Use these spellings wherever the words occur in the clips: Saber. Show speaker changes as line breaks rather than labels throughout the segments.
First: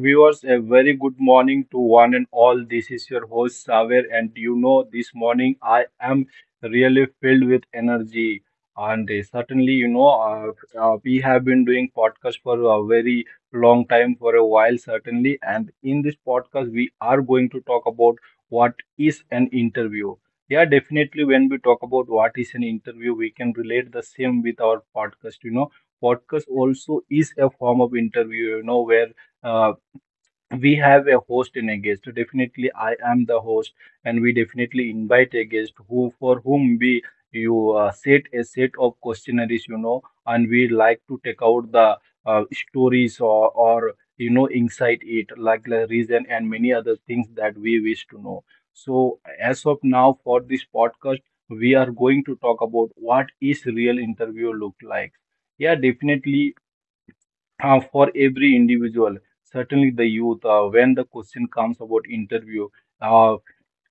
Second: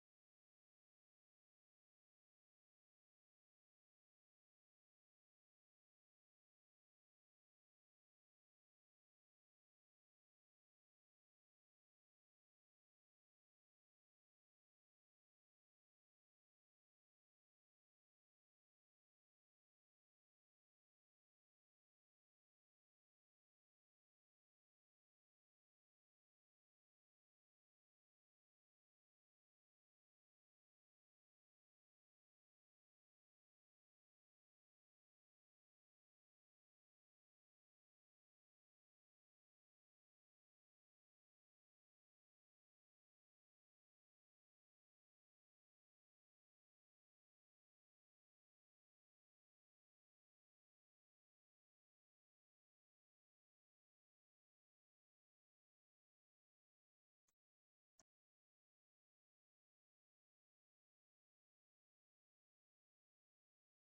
viewers. A very good morning to one and all. This is your host, Saver, and this morning I am really filled with energy. And certainly, we have been doing podcast for a very long time, for a while, certainly. And in this podcast, we are going to talk about what is an interview. Yeah, definitely, when we talk about what is an interview, we can relate the same with our podcast, podcast also is a form of interview, where uh, we have a host and a guest. So, definitely I am the host, and we definitely invite a guest who, for whom we you set a set of questionnaires, and we like to take out the stories or, inside it, like the reason and many other things that we wish to know. So as of now, for this podcast, we are going to talk about what is real interview look like. Yeah, definitely, for every individual, certainly the youth, when the question comes about interview, uh,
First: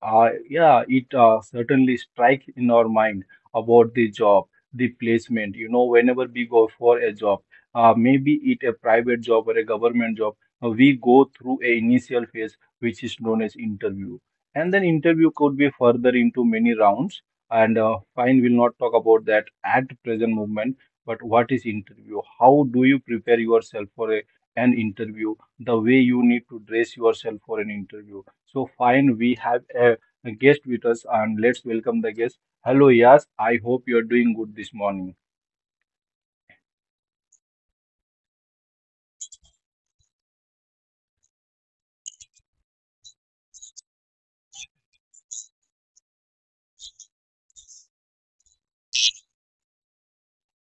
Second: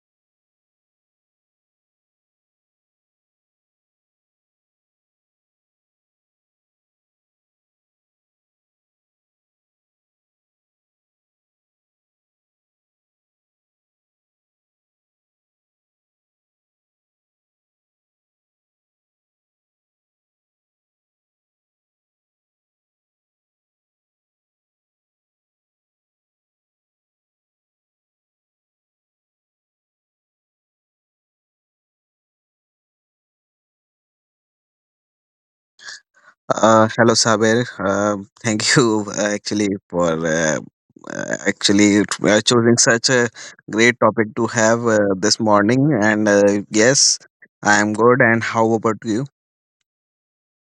yeah, it certainly strike in our mind about the job, the placement. You know, whenever we go for a job, maybe it a private job or a government job, we go through a initial phase which is known as interview. And then interview could be further into many rounds. And fine, we'll not talk about that at present moment. But what is interview, how do you prepare yourself for an interview, the way you need to dress yourself for an interview? So fine, we have a guest with us, and let's welcome the guest. Hello, Yas, I hope you're doing good this morning.
Hello, Saber. Thank you actually for actually choosing such a great topic to have this morning. And yes, I am good. And how about you?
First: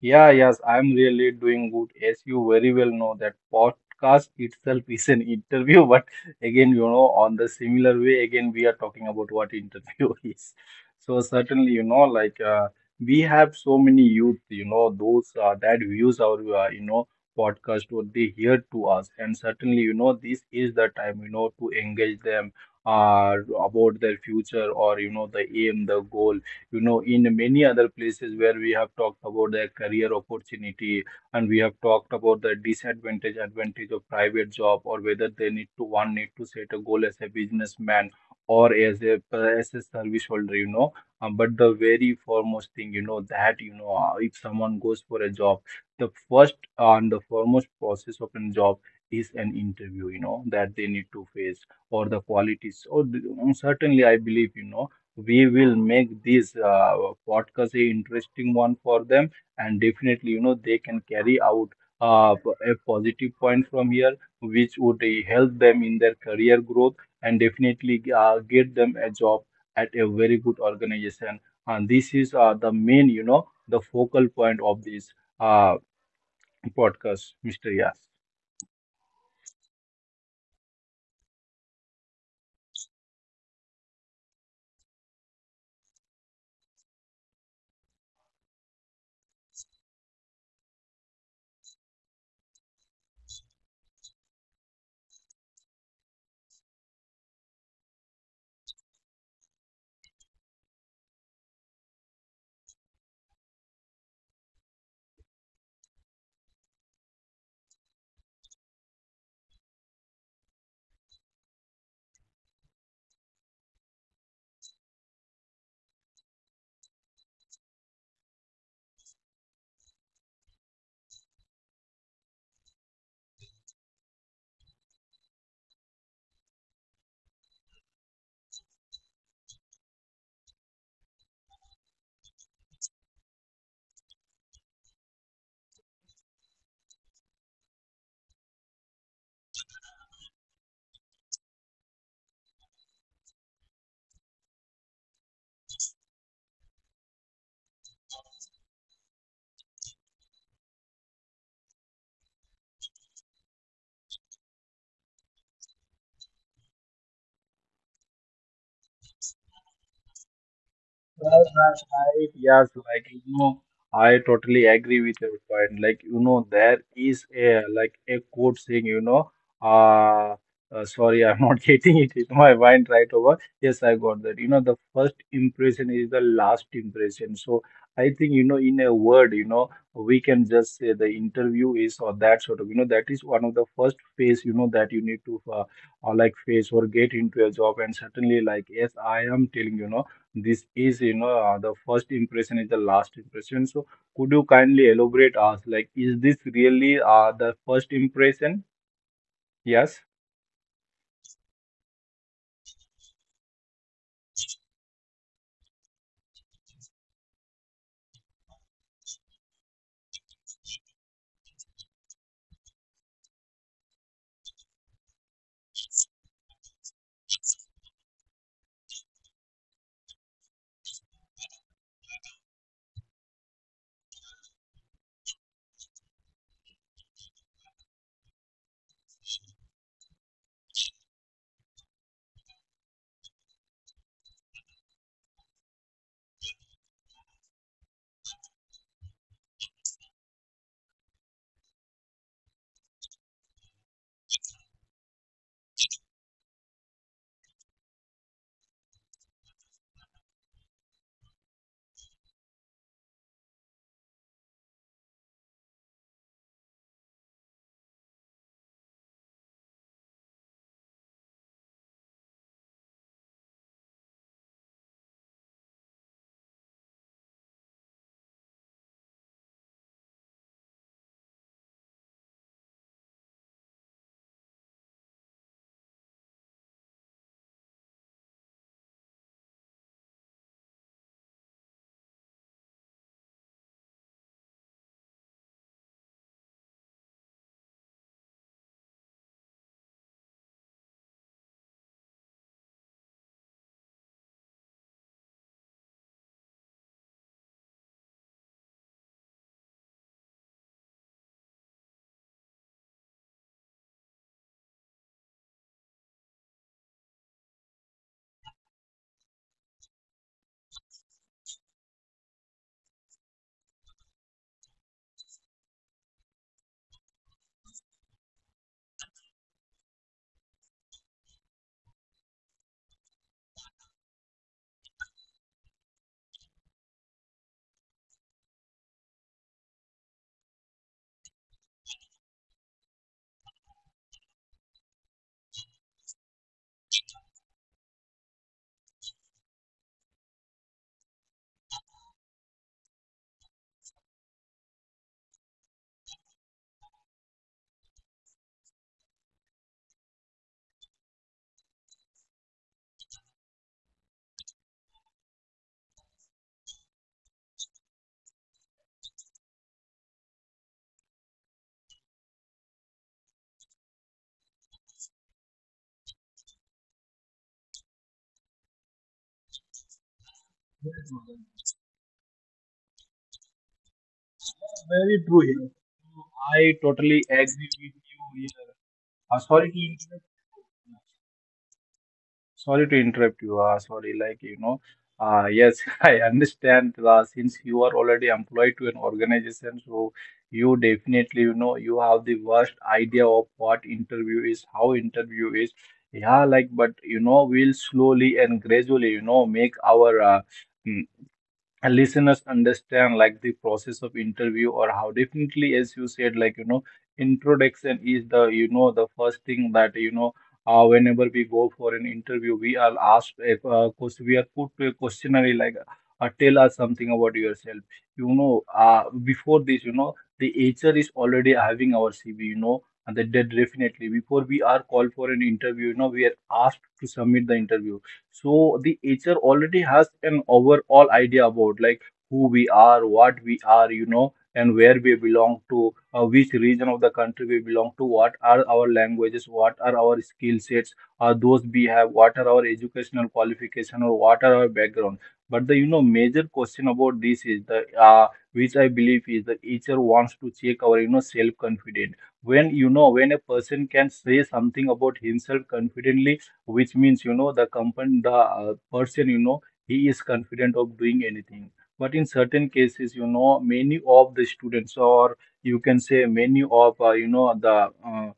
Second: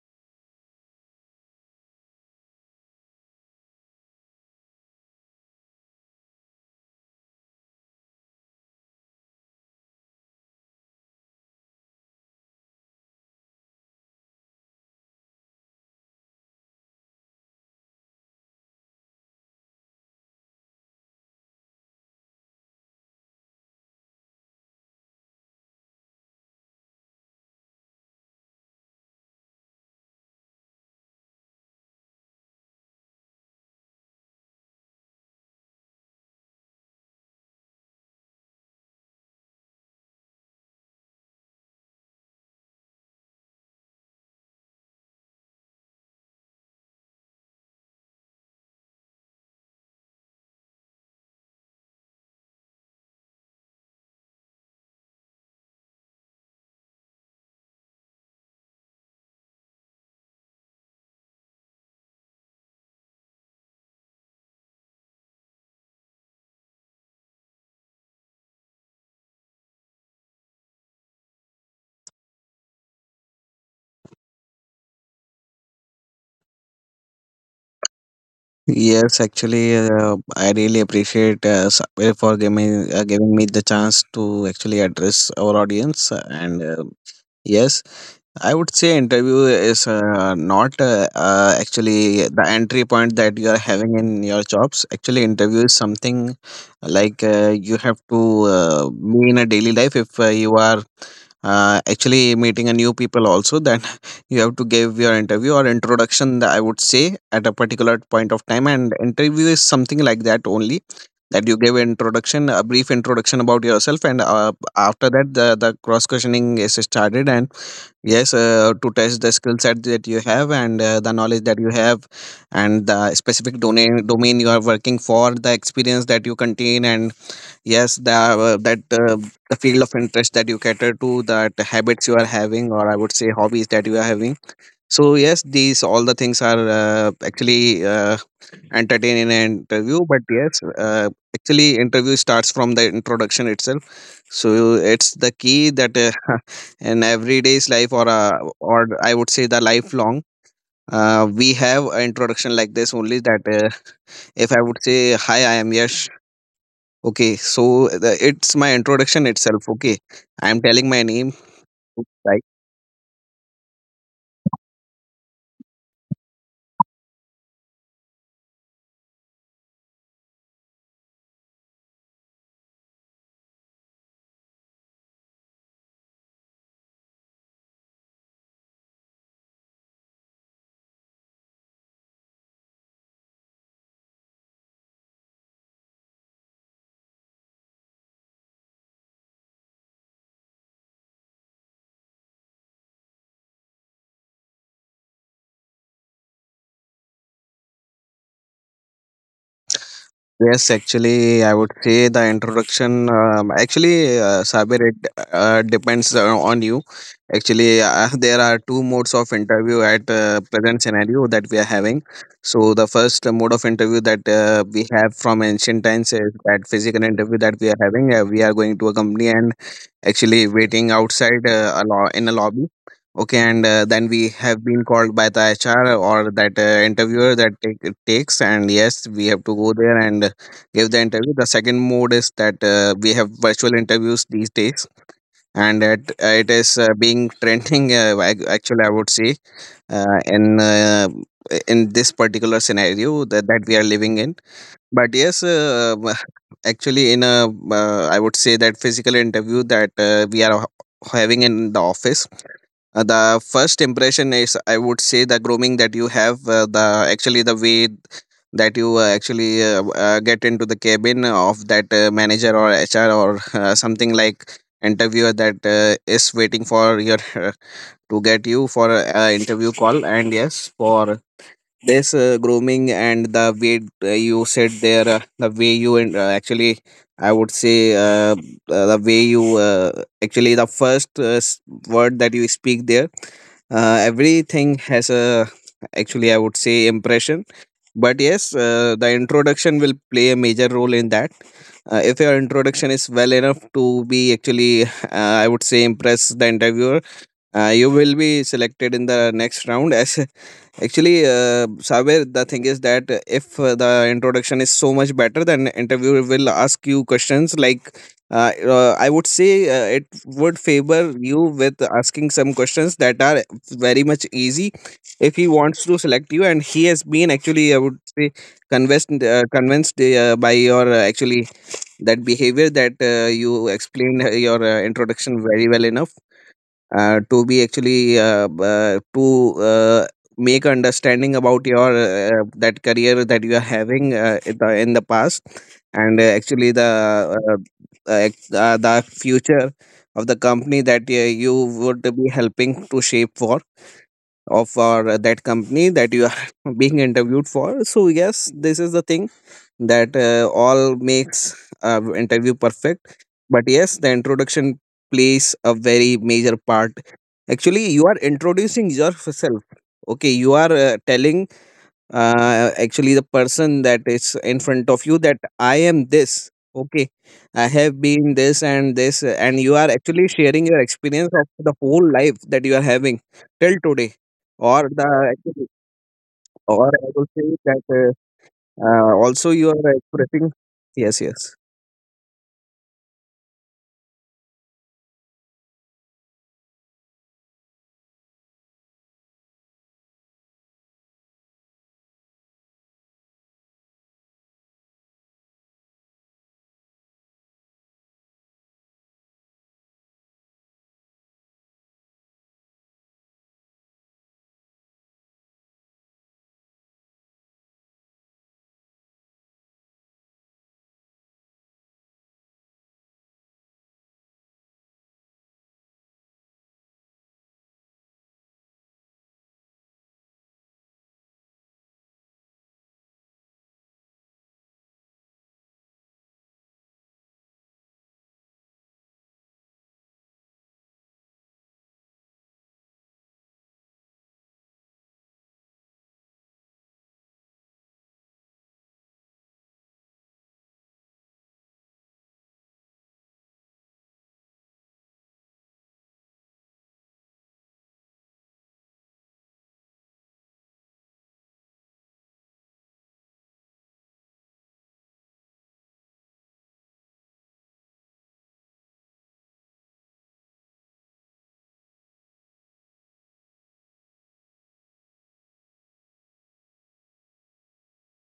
Yeah, yes, I'm really doing good. As you very well know, that podcast itself is an interview, but again, on the similar way, again, we are talking about what interview is. So certainly, we have so many youth, those that views our, podcast, what they hear to us, and certainly, this is the time, to engage them about their future, or you know, the aim, the goal. You know, in many other places where we have talked about the career opportunity, and we have talked about the disadvantage advantage of private job, or whether they need to one need to set a goal as a businessman or as a service holder, you know. But the very foremost thing, you know that you know if someone goes for a job, the first and the foremost process of a job is an interview, you know, that they need to face, or the qualities or the, certainly I believe, we will make this podcast a interesting one for them. And definitely, they can carry out uh, a positive point from here, which would help them in their career growth, and definitely get them a job at a very good organization. And this is the main, the focal point of this uh, podcast, Mr. Yas.
Yes, actually, I really appreciate Saber for giving me the chance to actually address our audience. And yes, I would say interview is not actually the entry point that you are having in your jobs. Actually, interview is something like you have to be in a daily life. If you are actually meeting a new people also, then you have to give your interview or introduction. I would say at a particular point of time, and interview is something like that only. That you give introduction, a brief introduction about yourself, and after that the cross questioning is started. And yes, to test the skill set that you have and the knowledge that you have, and the specific domain you are working for, the experience that you contain, and yes, the field of interest that you cater to, that habits you are having, or I would say hobbies that you are having. So yes, these all the things are actually entertained in an interview. But yes, actually interview starts from the introduction itself, so it's the key that in everyday's life, or I would say the lifelong, we have an introduction like this only. That if I would say, "Hi, I am Yash." Okay, so it's my introduction itself. Okay, I am telling my
Well,
name.
right, right. Yes, like I totally agree with your point. Like there is a like a quote saying, uh, sorry, I'm not getting it in my mind right over. Yes, I got that. The first impression is the last impression. So I think, in a word, we can just say the interview is, or that sort of, that is one of the first phase, that you need to like face or get into a job. And certainly, like yes, I am telling, this is, the first impression is the last impression. So could you kindly elaborate us, like is this really the first impression? Yes.
Yes, actually, I would say the introduction. Actually, Sabir, it depends on you. Actually, there are two modes of interview at present scenario that we are having. So, the first mode of interview that we have from ancient times is that physical interview that we are having. We are going to a company and actually waiting outside in a lobby, okay, and then we have been called by the HR or that interviewer that it takes, and yes we have to go there and give the interview. The second mode is that we have virtual interviews these days, and that it is being trending actually I would say in in this particular scenario that we are living in. But yes, actually, in a I would say that physical interview that we are having in the office, the first impression is, I would say, the grooming that you have, the actually the way that you actually get into the cabin of that manager or HR or something like interviewer that is waiting for your to get you for a interview call. And yes, for this grooming and the way you said there, the way you and actually I would say uh, the way you uh, actually the first word that you speak there, everything has a, actually I would say, impression. But yes, the introduction will play a major role in that. If your introduction is well enough to be actually I would say impress the interviewer, you will be selected in the next round as Actually, Sabir, the thing is that if the introduction is so much better, then interviewer will ask you questions like, I would say it would favor you with asking some questions that are very much easy if he wants to select you. And he has been actually, I would say, convinced by your actually that behavior that you explained your introduction very well enough to be actually to uh, make understanding about your that career that you are having in the past, and actually uh, the future of the company that you would be helping to shape for of for that company that you are being interviewed for. So yes, this is the thing that all makes interview perfect, but yes, the introduction plays a very major part. Actually, you are introducing yourself. Okay, you are telling actually the person that is in front of you that I am this. Okay, I have been this and this. And you are actually sharing your
Yes,
experience of the whole life that you are having till today.
yes,
Or
very true here.
the,
I
or I
totally
will say
agree
that
with you here.
also
Sorry
you
to
are
interrupt.
expressing. Yes, yes.
Sorry to interrupt you. Sorry, like, yes, I understand. Since you are already employed to an organization, so you definitely, you have the worst idea of what interview is, how interview is. Yeah, like, but, we'll slowly and gradually, make our mm, and listeners understand like the process of interview, or how definitely as you said, like introduction is the, the first thing that whenever we go for an interview, we are asked a question, we are put to a questionnaire like tell us something about yourself. you know uh, Before this, the HR is already having our CV, and that definitely before we are called for an interview, we are asked to submit the interview. So the HR already has an overall idea about, like, who we are, what we are, and where we belong to, which region of the country we belong to, what are our languages, what are our skill sets, are those we have, what are our educational qualification, or what are our background. But the, major question about this is the which I believe is the HR wants to check our, self confidence. When, when a person can say something about himself confidently, which means, the company, the person, he is confident of doing anything. But in certain cases, many of the students, or you can say many of, you know the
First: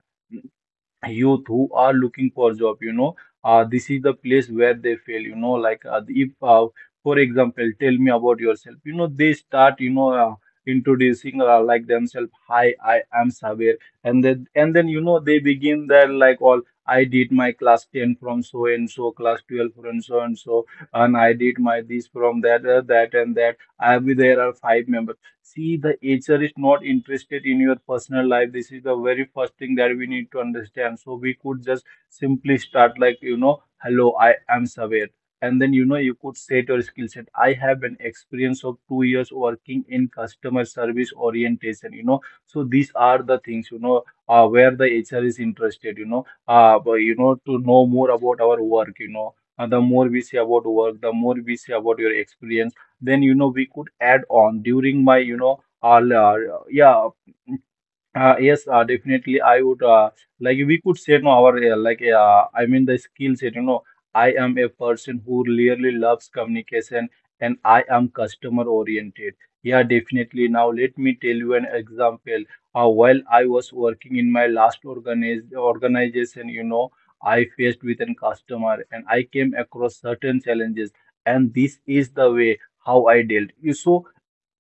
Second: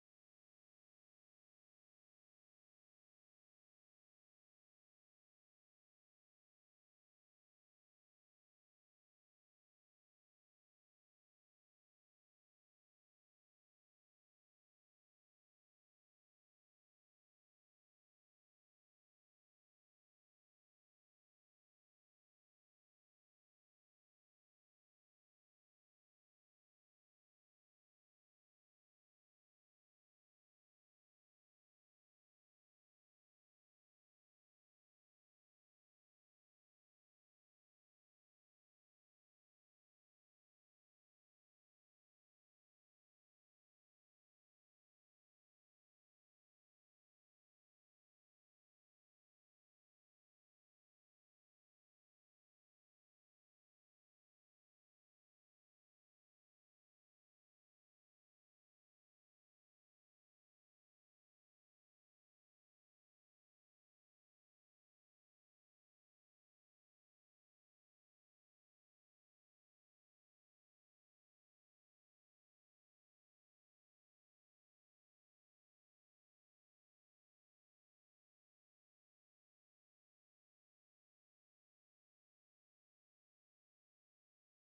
youth who are looking for job, this is the place where they fail, you know, like if for example, tell me about yourself, they start, introducing like themselves, hi I am Sabir. And then they begin their like all, I did my class 10 from so and so, class 12 from so and so, and I did my this from that, that and that, I have there are five members. See, the HR is not interested in your personal life. This is the very first thing that we need to understand. So we could just simply start like, hello, I am Saber. And then, you could set your skill set. I have an experience of 2 years working in customer service orientation, So these are the things, where the HR is interested, to know more about our work, And the more we say about work, the more we say about your experience, then we could add on, during my you know all yeah, yes, definitely. I would like we could say no, our I mean the skill set. I am a person who really loves communication and I am customer oriented. Yeah, definitely. Now let me tell you an example. While I was working in my last organization, I faced with an customer and I came across certain challenges, and this is the way how I dealt. You so.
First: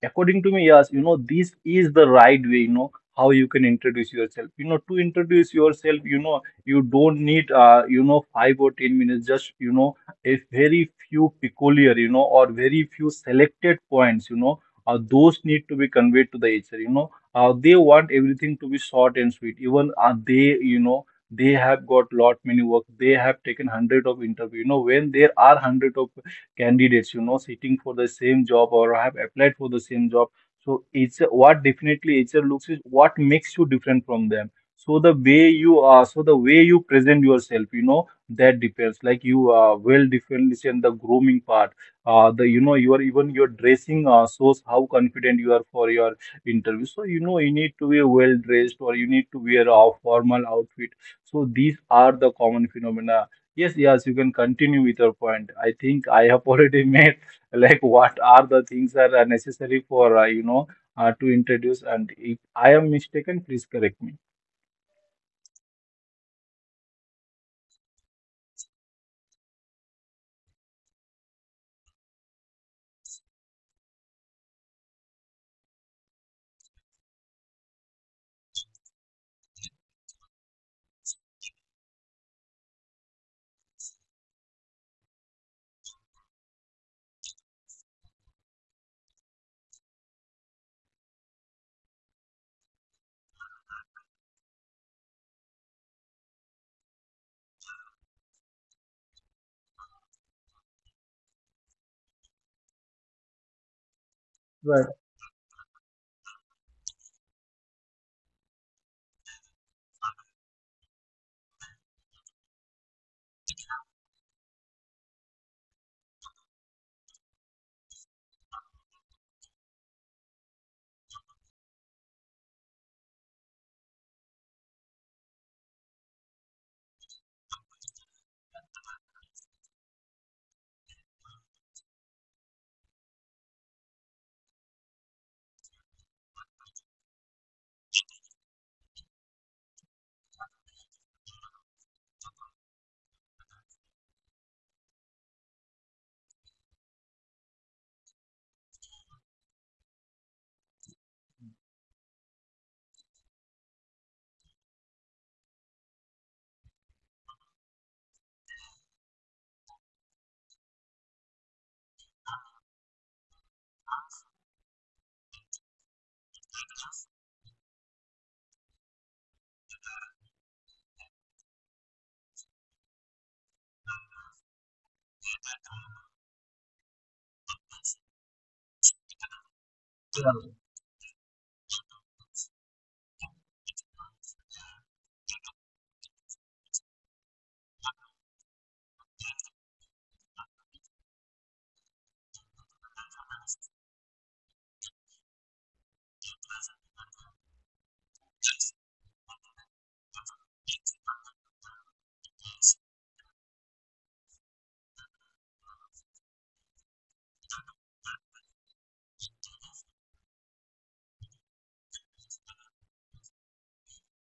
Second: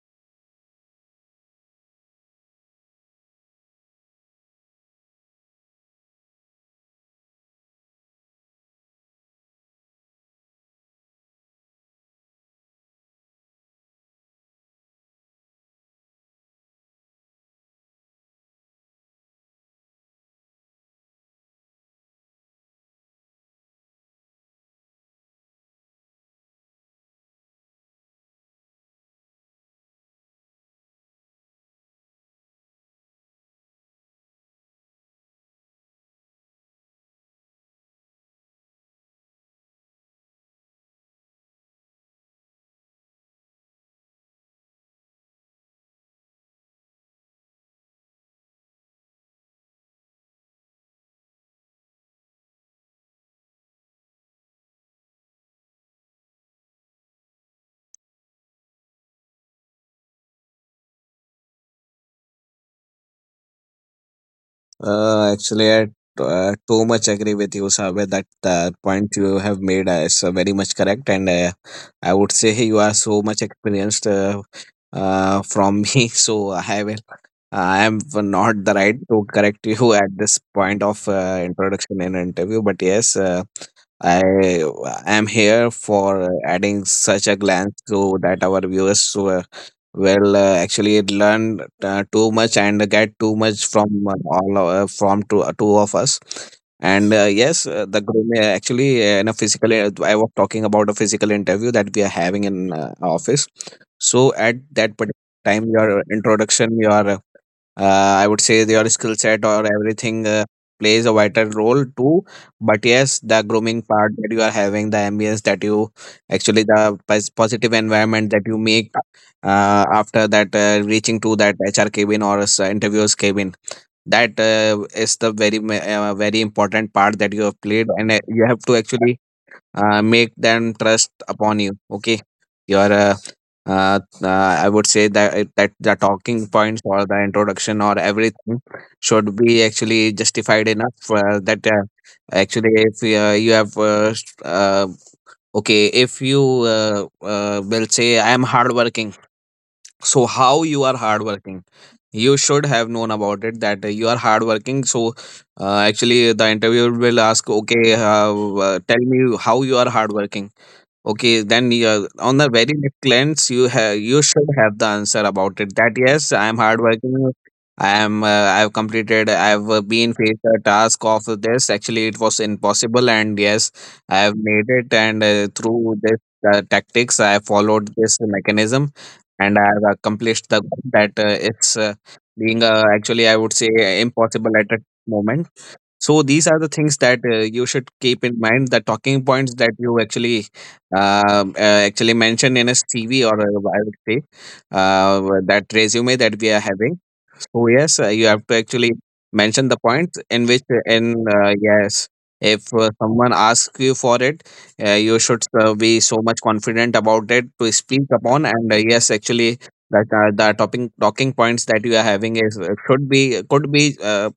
According to me, yes, this is the right way, how you can introduce yourself. To introduce yourself, you don't need, 5 or 10 minutes, just, a very few peculiar, or very few selected points, those need to be conveyed to the HR, they want everything to be short and sweet. Even they, they have got lot many work. They have taken hundred of interview. When there are hundred of candidates, sitting for the same job or have applied for the same job. So it's what definitely HR looks is what makes you different from them. So the way you are, so the way you present yourself, that depends. Like you are well differentiate the grooming part. The You know, you are even your dressing shows how confident you are for your interview. So you need to be well dressed, or you need to wear a formal outfit. So these are the common phenomena. Yes, yes, you can continue with your point. I think I have already made like what are the things that are necessary for to introduce. And if I am mistaken, please correct me.
Actually, I too much agree with you, Sabe. That point you have made is very much correct, and I would say you are so much experienced from me. So I will. I am not the right to correct you at this point of introduction and interview, but yes, I am here for adding such a glance so that our viewers so, well, actually, it learned too much and get too much from all from two of us. And yes, the groom actually in a physical. I was talking about a physical interview that we are having in office. So at that particular time, your introduction, your I would say your skill set or everything plays a vital role too. But yes, the grooming part that you are having, the ambience that you actually, the positive environment that you make after that reaching to that HR cabin or interviewers cabin, that is the very important part that you have played, and you have to actually make them trust upon you, okay. Your uh, I would say that the talking points or the introduction or everything should be actually justified enough that actually, if you have okay, if you uh, will say I am hardworking, so how you are hardworking. You should have known about it, that you are hardworking. So actually, the interviewer will ask, okay, tell me how you are hardworking. Okay, then on the very next glance, you should have the answer about it. That yes, I am hardworking. I am. I have completed. I have been faced a task of this. Actually, it was impossible, and yes, I have made it. And through this tactics, I have followed this mechanism, and I have
Right.
accomplished the goal that it's being actually, I would say, impossible at a moment. So these are the things that you should keep in mind. The talking points that you actually actually mention in a CV, or I would say that resume that we are having. So yes, you have to actually mention the points in which in yes, if someone asks you for it, you should be so much confident about it to speak upon. And yes, actually. That the topping talking points that you are having is should be could be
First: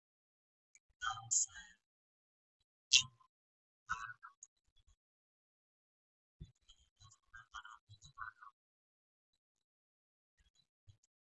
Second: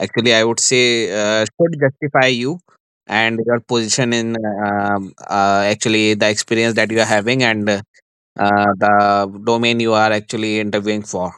actually I would say should justify you and your position in actually the experience that you are having and the domain you are actually interviewing for.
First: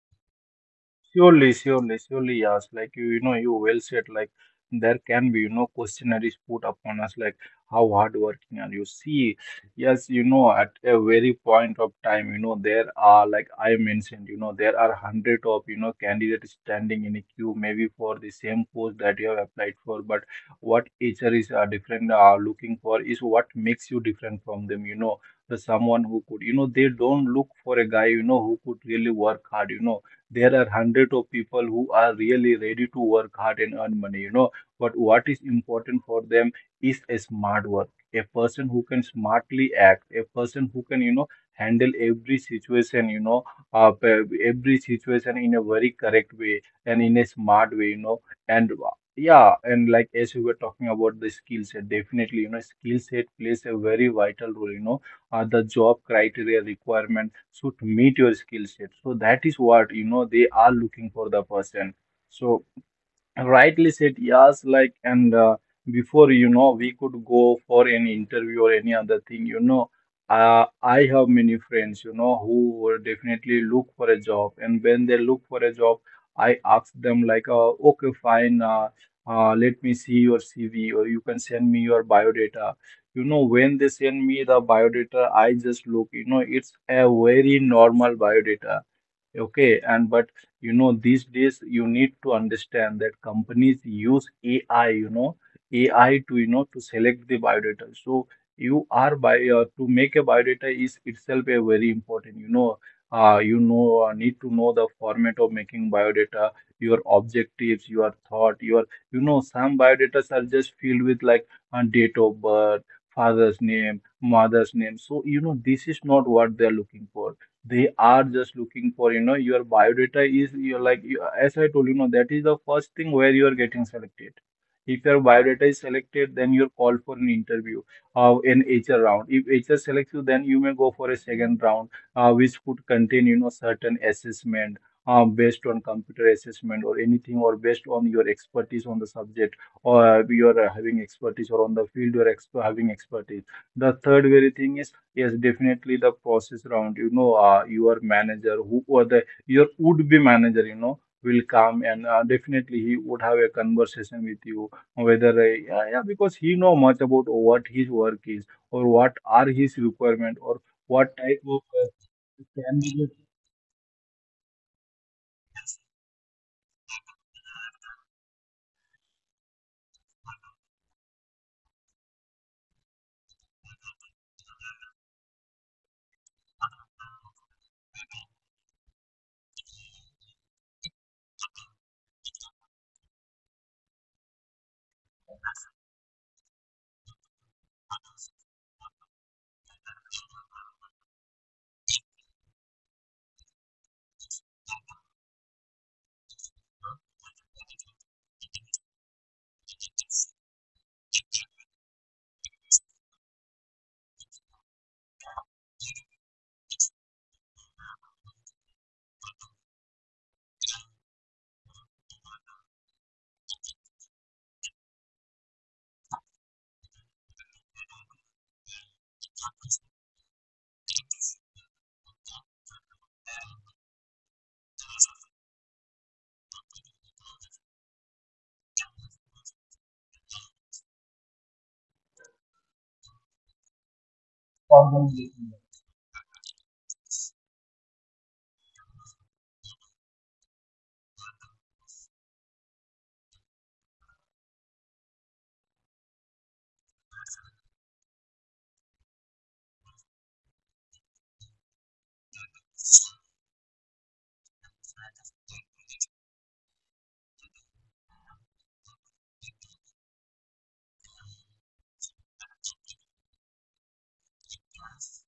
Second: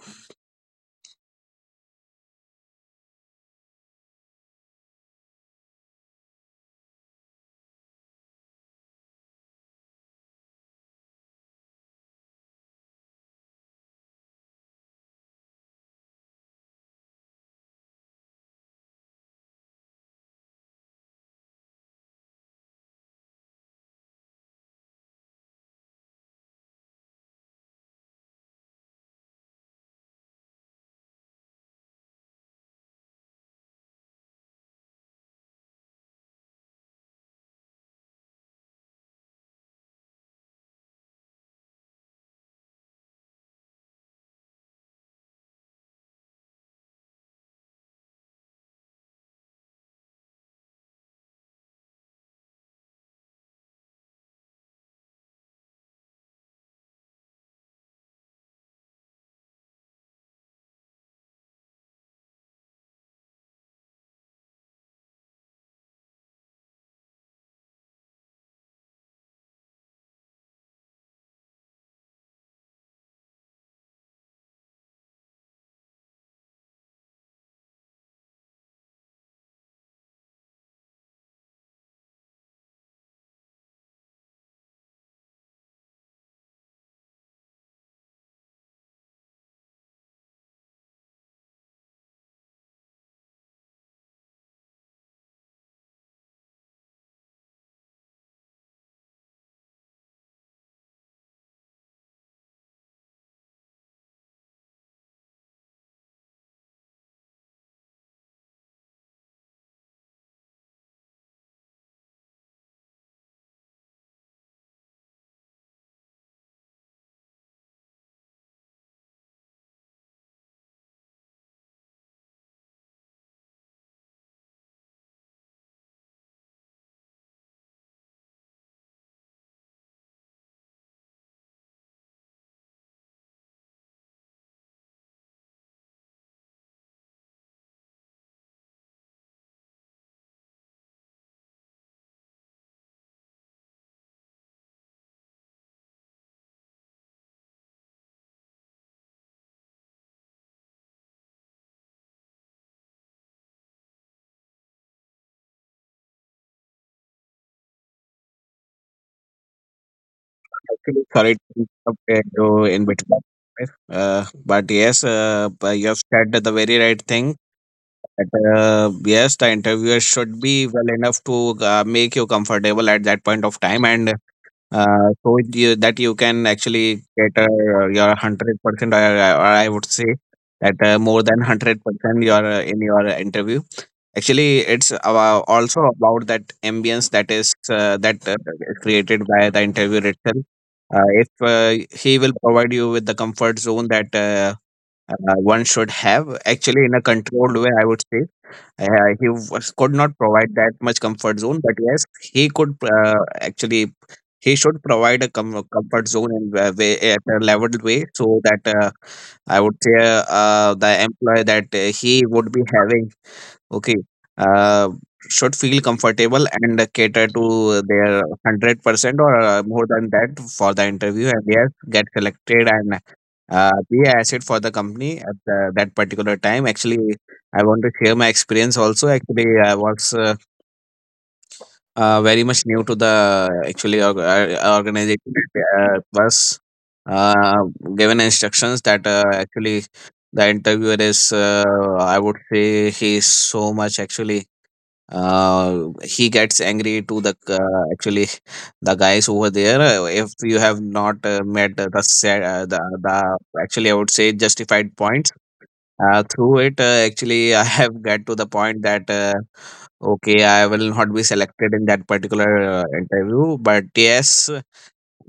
Surely, surely, surely, yes. Like you, you well said. Like there can be, questionnaires put upon us, like how hardworking are you? See, yes, you know, at a very point of time, you know, there are, like I mentioned, you know, there are hundred of, you know, candidates standing in a queue, maybe for the same post that you have applied for. But what HR is different looking for is what makes you different from them. You know, the someone who could, you know, they don't look for a guy, you know, who could really work hard. You know, there are hundreds of people who are really ready to work hard and earn money, you know. But what is important for them is a smart work, a person who can smartly act, a person who can, you know, handle every situation, you know, every situation in a very correct way and in a smart way, you know. And uh, yeah, and like as we were talking about the skill set, definitely, you know, skill set plays a very vital role, you know. The job criteria requirement should meet your skill set, so that is what, you know, they are looking for the person. So rightly said, yes, like and before, you know, we could go for any interview or any other thing, you know, I have many friends, you know, who will definitely look for a job, and when they look for a job, I ask them, like, okay, fine, let me see your CV, or you can send me your biodata. You know, when they send me the biodata, I just look, you know, it's a very normal biodata. Okay, and but you know, these days you need to understand that companies use AI, you know, AI to, you know, to select the biodata. So you are by to make a biodata is itself a very important, need to know the format of making biodata, your objectives, your thought, your, you know, some biodatas are just filled with like date of birth, father's name, mother's name. So, you know, this is not what they're looking for. They are just looking for, you know, your biodata is, you're like you, as I told, you know, that is the first thing where you are getting selected. If your biodata is selected, then you're called for an interview, an HR round. If HR selects you, then you may go for a second round, which could contain, you know, certain assessment, based on computer assessment or anything, or based on your expertise on the subject, or you are having expertise, or on the field you're having expertise. The third very thing is, yes, definitely the process round. You know, your manager, who, or the your would be manager, you know, will come, and definitely he would have a conversation with you, whether because he know much about what his work is, or what are his requirement, or
Actually,
what
sorry
type
to
of
interrupt you
can
in
be the
between. But yes, but you have said the very right thing, that yes, the interviewer should be well enough to make you comfortable at that point of time, and so that you can actually get your 100%, or I would say that more than 100% your in your interview. Actually, it's about, also about that ambience that is created by the interviewer itself. If he will provide you with the comfort zone that one should have, actually in a controlled way, I would say he was, could not provide that much comfort zone, but yes, he could actually he should provide a comfort zone in a way, at a leveled way so that I would say the employee that he would be having okay uh, should feel comfortable and cater to their 100% or more than that for the interview and yes get selected and be an asset for the company at that particular time. Actually, I want to share my experience also. Actually, I was very much new to the actually
problem.
organization. Was uh, given instructions that actually the interviewer is I would say he is so much actually he gets angry to the actually the guys over there if you have not met set, the actually I would say justified points through it actually I have got to the point that okay, I will not be selected in that particular interview, but yes,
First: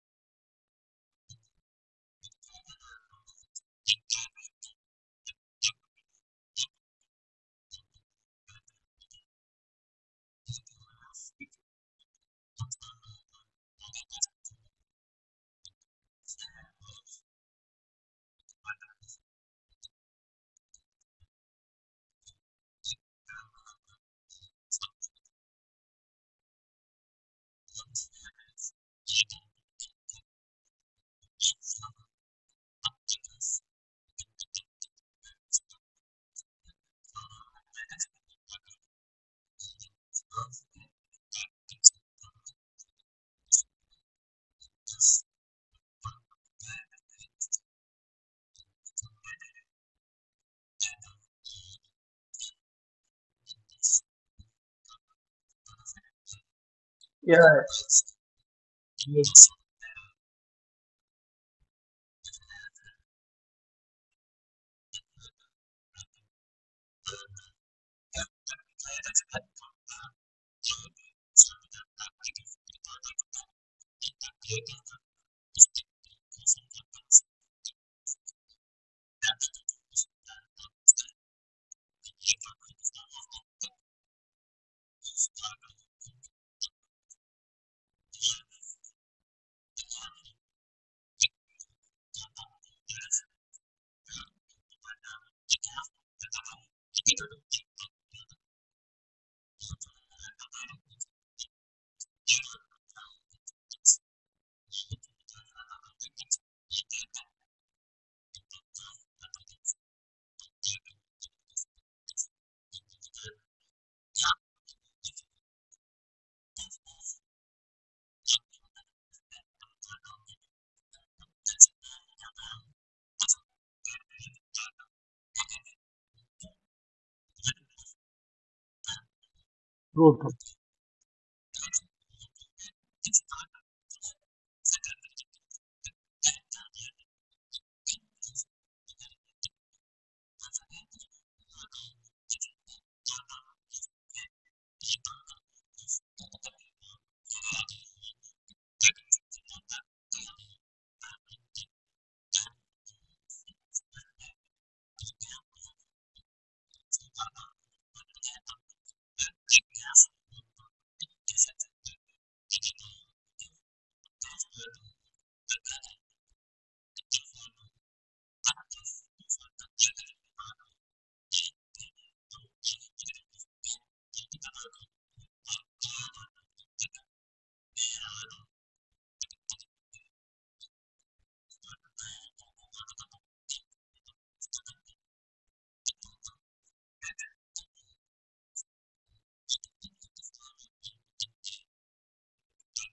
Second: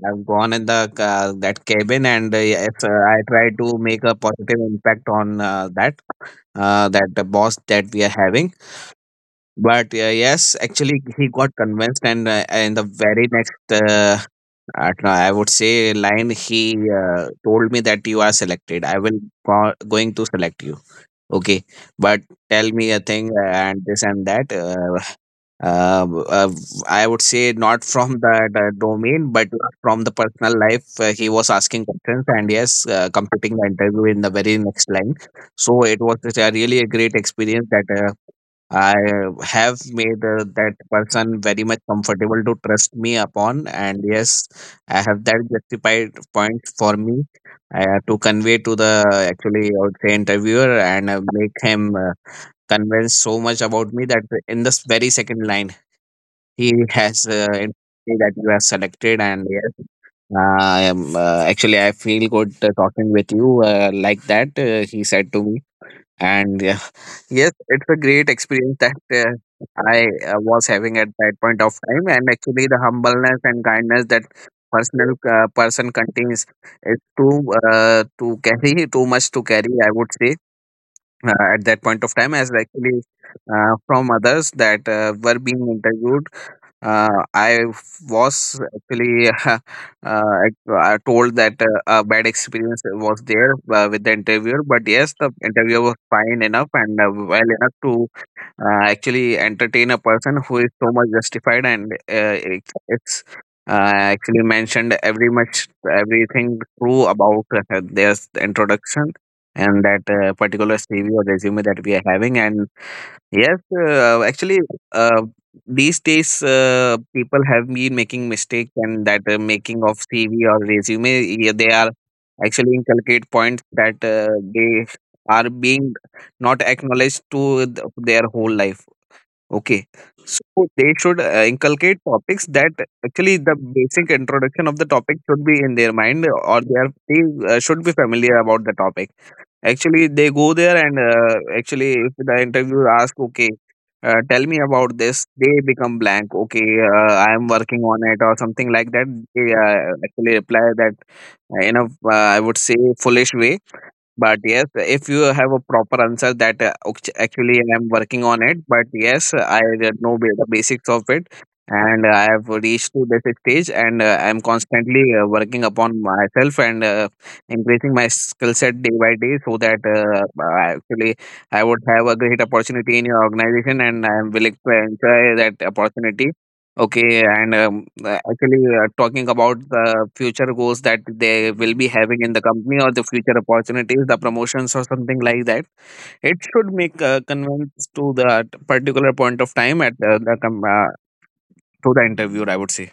I've gone in the that cabin and I try to make a positive impact on that the boss that we are having. But yes, actually, he got convinced, and in the very next, I don't know, I would say line, he told me that you are selected. I will going to select you. Okay, but tell me a thing and this and that. Uh, uh, I would say not from the domain, but from the personal life. He was asking questions, and yes, completing the interview in the very next line. So it was a really a great experience that. I have made that person very much comfortable to trust me upon, and yes, I have that justified point for me to convey to the actually I would say interviewer and make him convinced so much about me that in this very second line he has
Yeah,
informed me that you are selected,
yes,
and yes, I am actually I feel good talking with you like that. He said to me, and yes, it's a great experience that I was having at that point of time, and actually the humbleness and kindness that personal person contains is too to carry too much to carry. I would say at that point of time, as actually from others that were being interviewed, I was actually told that a bad experience was there with the interviewer, but yes, the interviewer was fine enough and well enough to actually entertain a person who is so much justified and it's actually mentioned every much everything true about their introduction and that particular CV or resume that we are having. And yes, actually, uh, these days people have been making mistakes and that making of CV or resume, yeah, they are actually inculcate points that they are being not acknowledged to their whole life. Okay.
true,
So
true.
they should inculcate topics that actually the basic introduction of the topic should be in their mind, or they should be familiar about the topic. Actually, they go there and actually if the interviewer asks, okay, tell me about this, they become blank. Okay, I am working on it or something like that. They actually reply that in a I would say, foolish way. But yes, if you have a proper answer that actually, I'm working on it, but yes, I know the basics of it and I have reached to this stage and I'm constantly working upon myself and increasing my skill set day by day so that I actually I would have a great opportunity in your organization and I'm willing to enjoy that opportunity. Okay, and talking about the future goals that they will be having in the company or the future opportunities, the promotions or something like that, it should make convince to the particular point of time at to the interviewer. I would say.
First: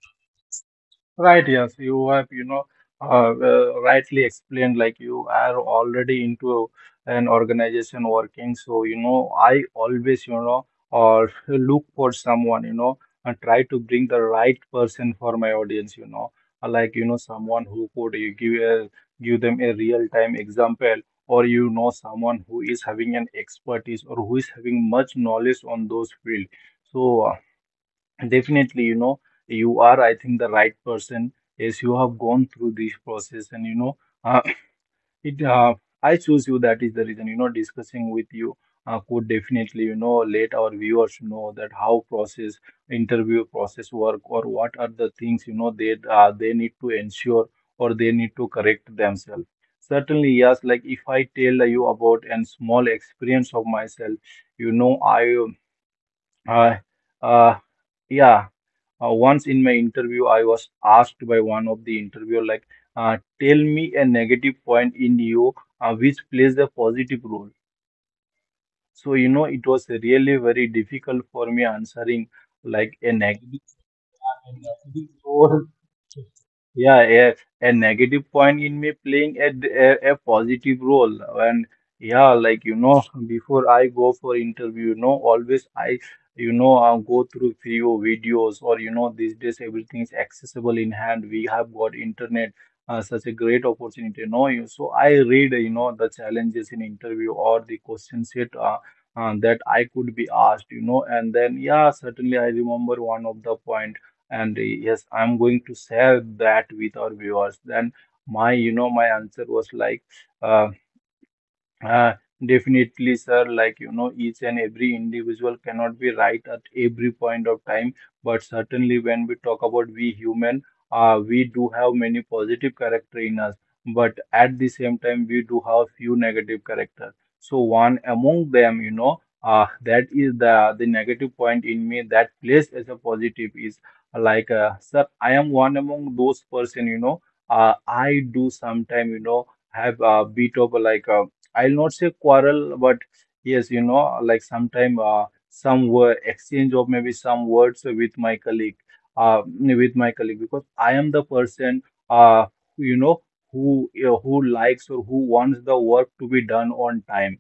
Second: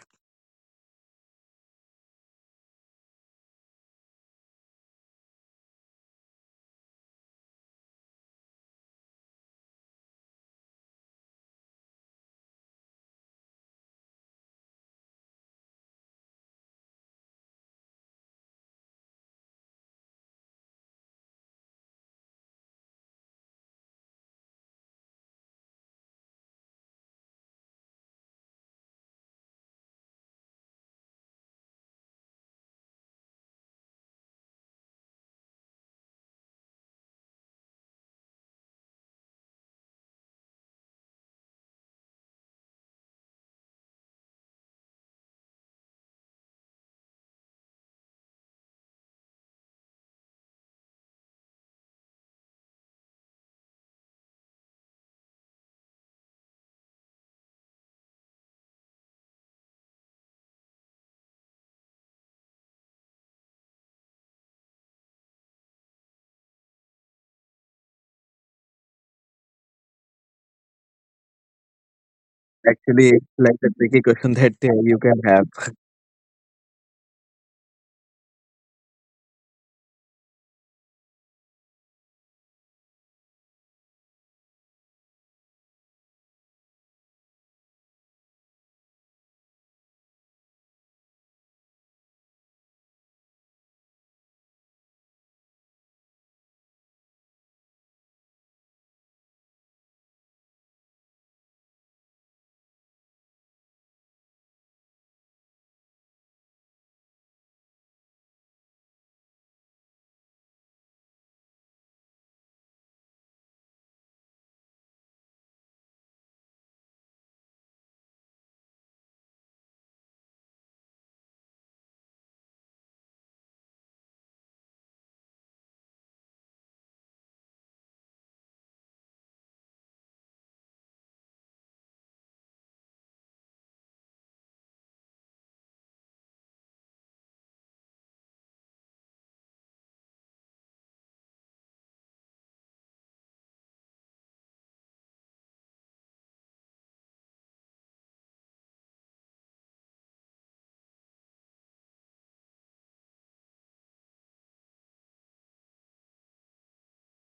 Right, yes, you have, you know, rightly explained, like you are already into an organization working. So, you know, I always, you know, or look for someone, you know, and try to bring the right person for my audience, you know. Like, you know, someone who could you give a, give them a real-time example, or you know, someone who is having an expertise or who is having much knowledge on those field. So, definitely, you know, you are, I think, the right person, as you have gone through this process, and you know, uh, it. I choose you. That is the reason. You know, discussing with you could definitely, you know, let our viewers know that how process interview process work, or what are the things, you know, they need to ensure, or they need to correct themselves. Certainly, yes. Like if I tell you about a small experience of myself, you know, I. Uh, uh, yeah Once in my interview, I was asked by one of the interviewer, like, tell me a negative point in you which plays a positive role. So, you know, it was really very difficult for me answering like
Actually,
a
it's like
negative
a tricky question that you can
uh,
have.
yeah, a negative point in me playing a, a positive role. And yeah, like, you know, before I go for interview, you know, always I, you know, I go through few videos, or, you know, these days everything is accessible in hand. We have got internet, such a great opportunity, you know. So I read, you know, the challenges in interview or the question set that I could be asked, you know. And then, yeah, certainly I remember one of the point, and yes, I'm going to share that with our viewers. Then my, you know, my answer was like, uh, uh, definitely, sir. Like, you know, each and every individual cannot be right at every point of time, but certainly when we talk about we human, we do have many positive character in us, but at the same time, we do have few negative characters. So one among them, you know, that is the negative point in me that plays as a positive is like, sir, I am one among those person, you know, I do sometime, you know, have a bit of a, like a I'll not say quarrel, but yes, you know, like sometime some word exchange of maybe some words with my colleague, because I am the person, uh, you know, who who likes or who wants the work to be done on time,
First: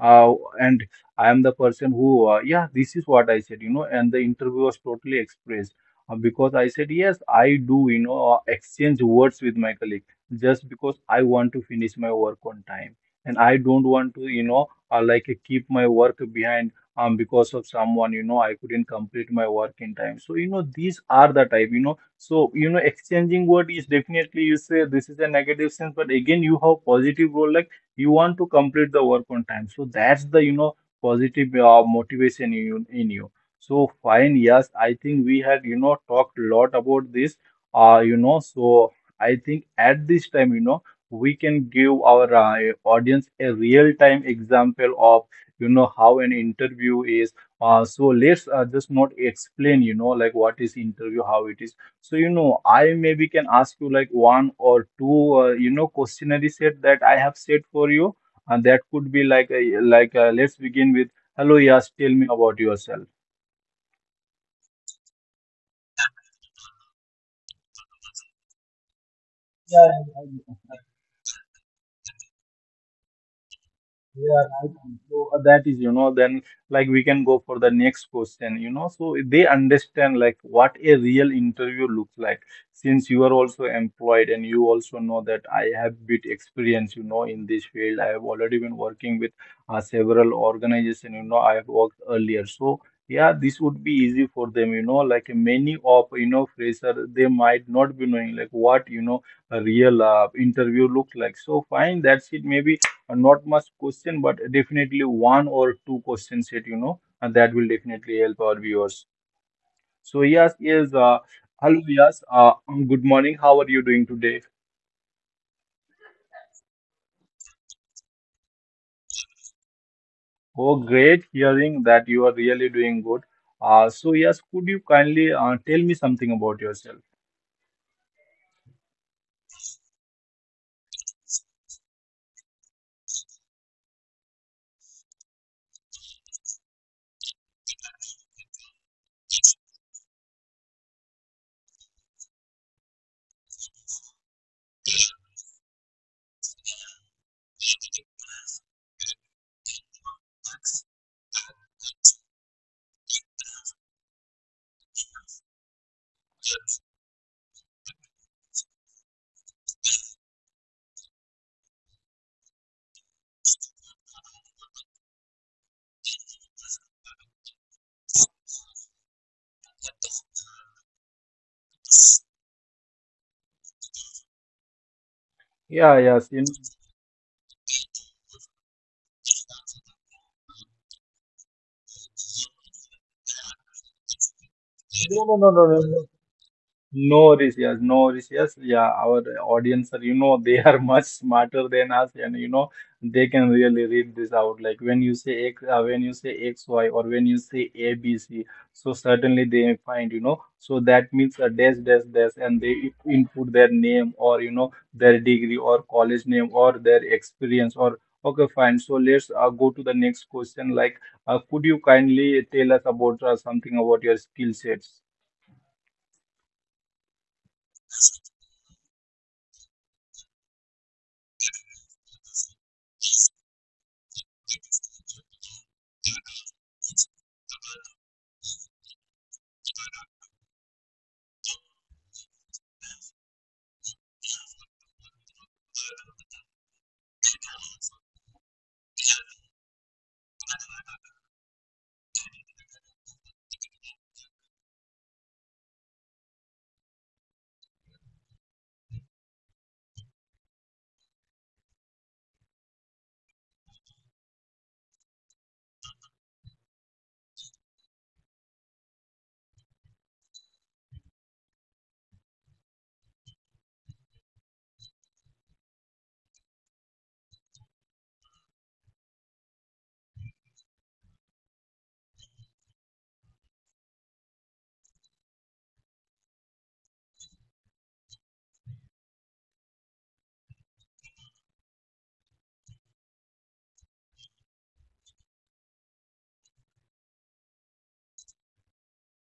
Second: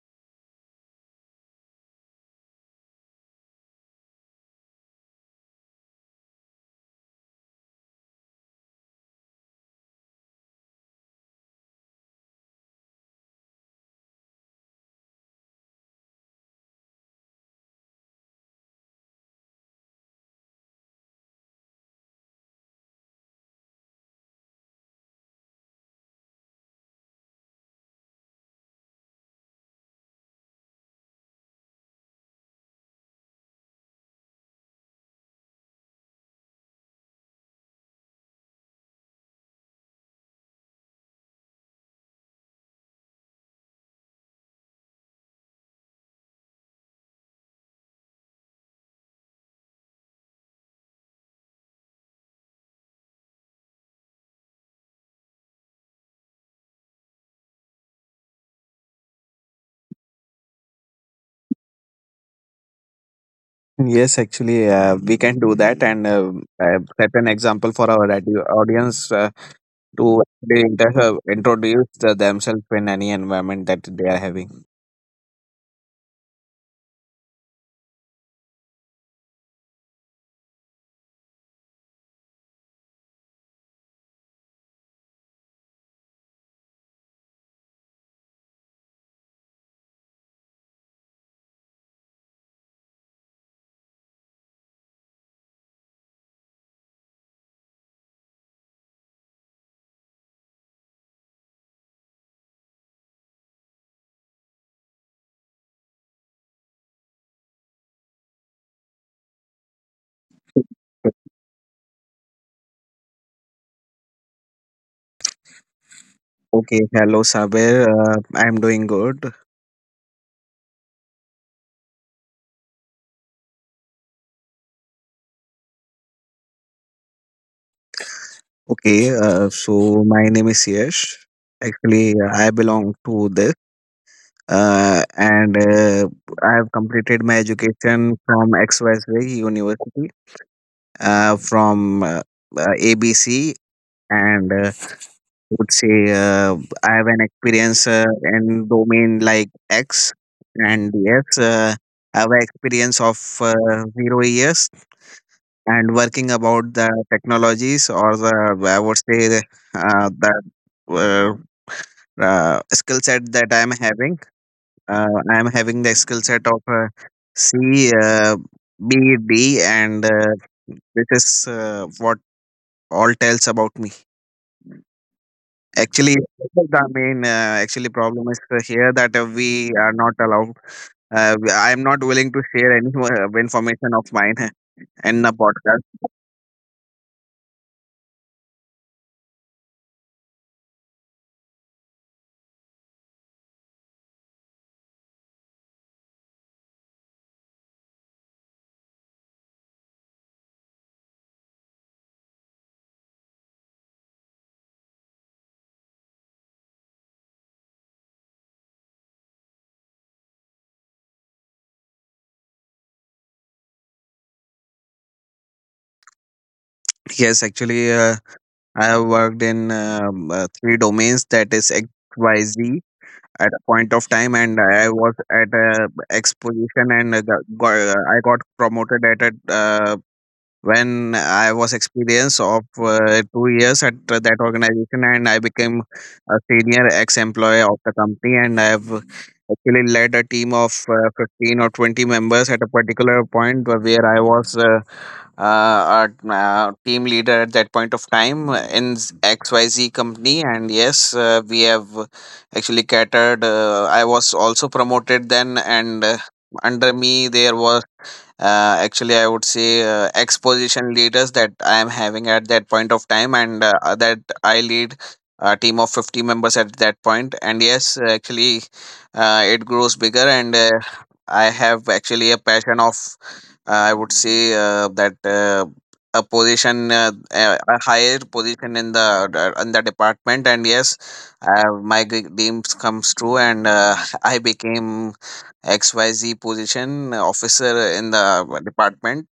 uh, and I am the person who, yeah, this is what I said, you know, and the interview was totally expressed because I said, yes, I do, you know, exchange words with my colleague just because I want to finish my work on time. And I don't want to, you know, keep my work behind because of someone, you know, I couldn't complete my work in time. So, you know, these are the type, you know, so, you know, exchanging word is definitely, you say this is a negative sense, but again, you have positive role, like you want to complete the work on time, so that's the, you know, positive motivation in you, in you. So fine, yes, I think we had, you know, talked a lot about this. You know, so I think at this time, you know, we can give our audience a real time example of, you know, how an interview is. So let's just not explain, you know, like what is interview, how it is. So, you know, I maybe can ask you like one or two, you know, questionnaire set that I have set for you, and that could be like, a, like, let's begin with, hello, yes, tell me about yourself.
Yes, actually, we can do that and set an example for our audience
Yeah,
to actually introduce themselves in any environment that they are
yeah,
having.
right. So that is, you know, then like we can go for the next question, you know. So they understand like what a real interview looks like. Since you are also employed and you also know that I have bit experience, you know, in this field. I have already been working with several organizations, you know, I have worked earlier. So yeah, this would be easy for them, you know, like many of, you know, fresher, they might not be knowing like what, you know, a real interview looks like. So fine, that's it. Maybe not much question, but definitely one or two question set, you know, and that will definitely help our viewers. So yes, yes, hello, yes, good morning. How are you doing today?
Okay, hello Saber. I'm doing good.
Oh, great hearing that you are really doing good. So yes, could you kindly tell me something about yourself?
Okay, so my name is Yash. Actually, I belong to this, and I have completed my education from XYZ University, from ABC, and would say I have an experience in domain like X and DS. I have an experience of 0 years and working about the technologies or the I would say the, that uh, skill set that I'm having. I'm having the skill set of C, B, D, and this is what all tells about me.
Yeah,
Actually,
yes, you know.
this is the main actually problem is here that we are not allowed. I am not willing to share any information of mine in
No,
the
no, no, no, no,
podcast.
no. No Rishiyas, no Rishiyas. Yeah, our audience are, you know, they are much smarter than us, and you know, they can really read this out. Like when you say X, when you say X, Y, or when you say A, B, C, so certainly they find, you know, so that means a dash, dash, dash, and they input their name, or you know, their degree or college name or their experience. Or okay, fine. So let's go to the next question. Like, could you kindly tell us about something about your skill sets?
Yes, actually, I have worked in three domains that is XYZ at a point of time, and I was at a X position, and I got promoted at a when I was experience of 2 years at that organization, and I became a senior ex-employee of the company, and I have actually led a team of 15 or 20 members at a particular point where I was team leader at that point of time in XYZ company, and yes, we have actually catered. I was also promoted then, and under me there was actually I would say exposition leaders that I am having at that point of time, and that I lead a team of 50 members at that point. And yes, actually, it grows bigger and I have actually a passion of I would say that a position, a higher position in the department, and yes, my dreams comes true, and I became XYZ position officer in the department,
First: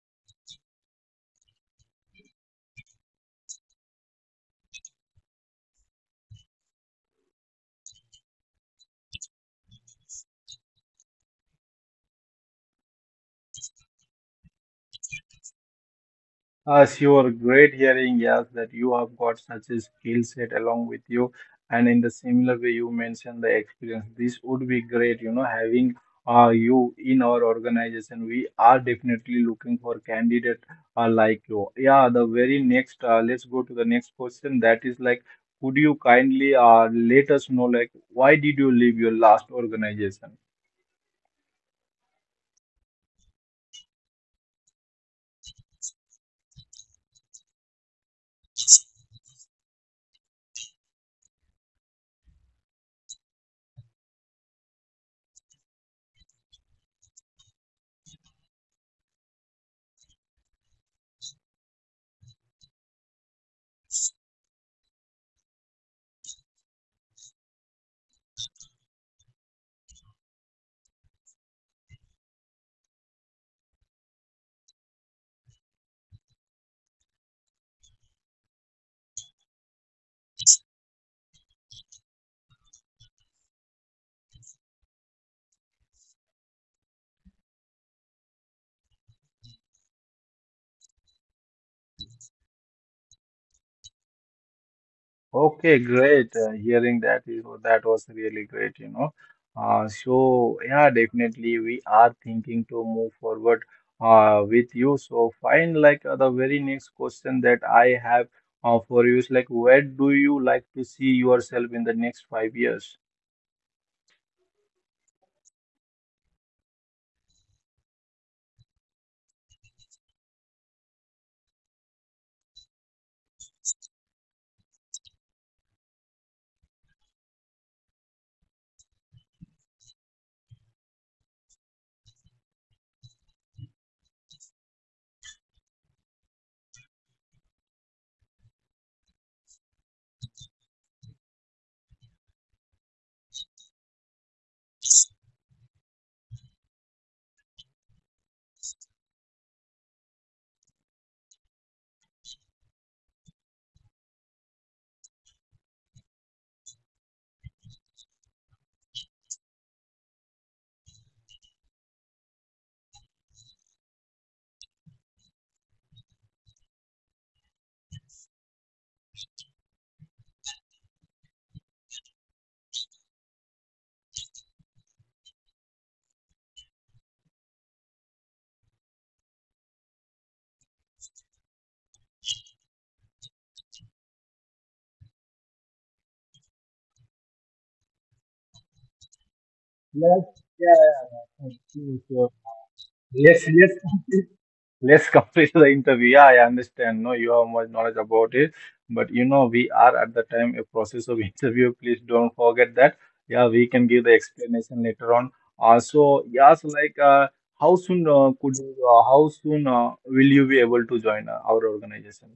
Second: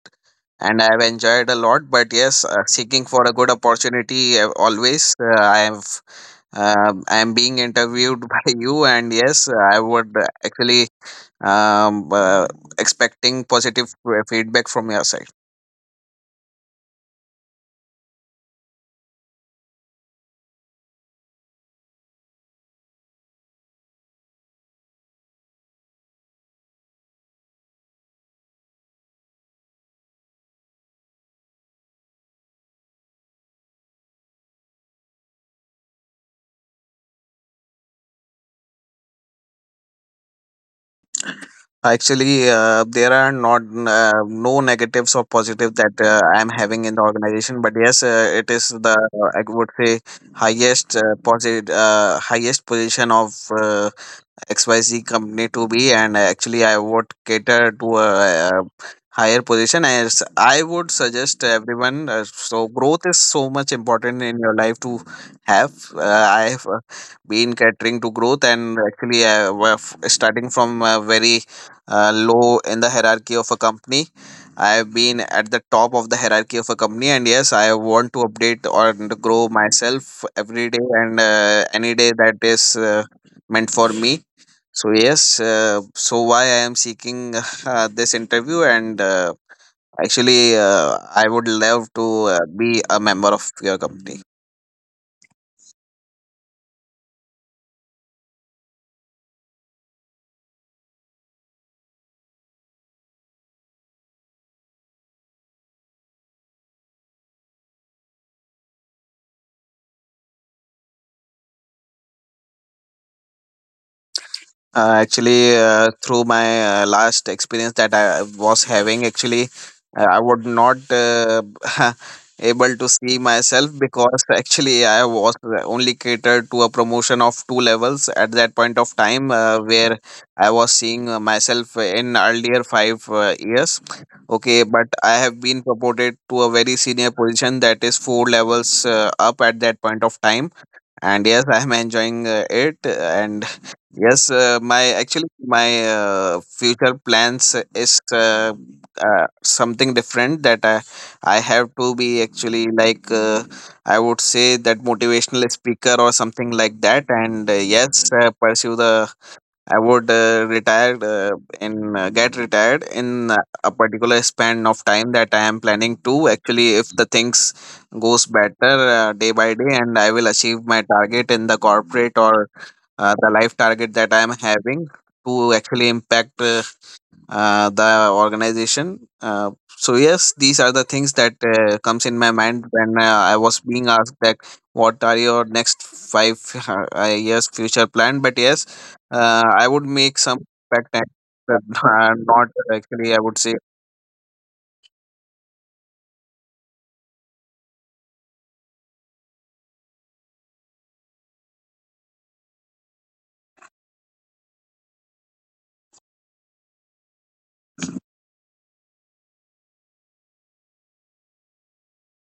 and I've enjoyed a lot. But yes, seeking for a good opportunity always. I have. I am being interviewed by you, and yes, I would actually um, uh, expecting positive feedback from your side.
Sure, great hearing, yes, that you have got such a skill set along with you. And in the similar way, you mentioned the experience. This would be great, you know, having you in our organization. We are definitely looking for candidate like you. Yeah, the very next, let's go to the next question. That is like, could you kindly let us know, like, why did you leave your last organization?
Actually, there are not no negatives or positive that I am having in the organization, but yes, it is the I would say highest positive highest position of XYZ company to be, and actually, I would cater to uh, higher position. As I would suggest everyone, so growth is so much important in your life to have. I have been catering to growth, and actually, I was starting from very low in the hierarchy of a company. I have been at the top of the hierarchy of a company, and yes, I want to update or grow myself every day and any day that is meant for me. So yes, so why I am seeking this interview, and actually, I would love to be a member of your company.
Okay, great. Hearing that is that was really great, you know. So yeah, definitely we are thinking to move forward with you. So fine, like the very next question that I have for you is like, where do you like to see yourself in the next 5 years?
Actually, through my last experience that I was having, actually, I would not able to see myself because actually I was only catered to a promotion of two levels at that point of time, where I was seeing myself in earlier five years. Okay, but I have been promoted to a very senior position that is four levels up at that point of time, and yes, I am enjoying it, and yes, my future plans is something different, that I have to be actually like I would say that motivational speaker or something like that, and yes, pursue the I would retire in get retired in a particular span of time that I am planning to. Actually, if the things goes better day by day, and I will achieve my target in the corporate or the life target that I am having to actually impact the organization. So yes, these are the things that comes in my mind when I was being asked that what are your next five years future plan. But yes, I would make
Yes, us,
some impact
yeah, thank
and
you. So,
not actually I would
yes,
say.
yes. Let's complete the interview. Yeah, I understand. No, you have much knowledge about it. But you know, we are at the time a process of interview. Please don't forget that. Yeah, we can give the explanation later on. So yes, like how soon could you, how soon will you be able to join our organization?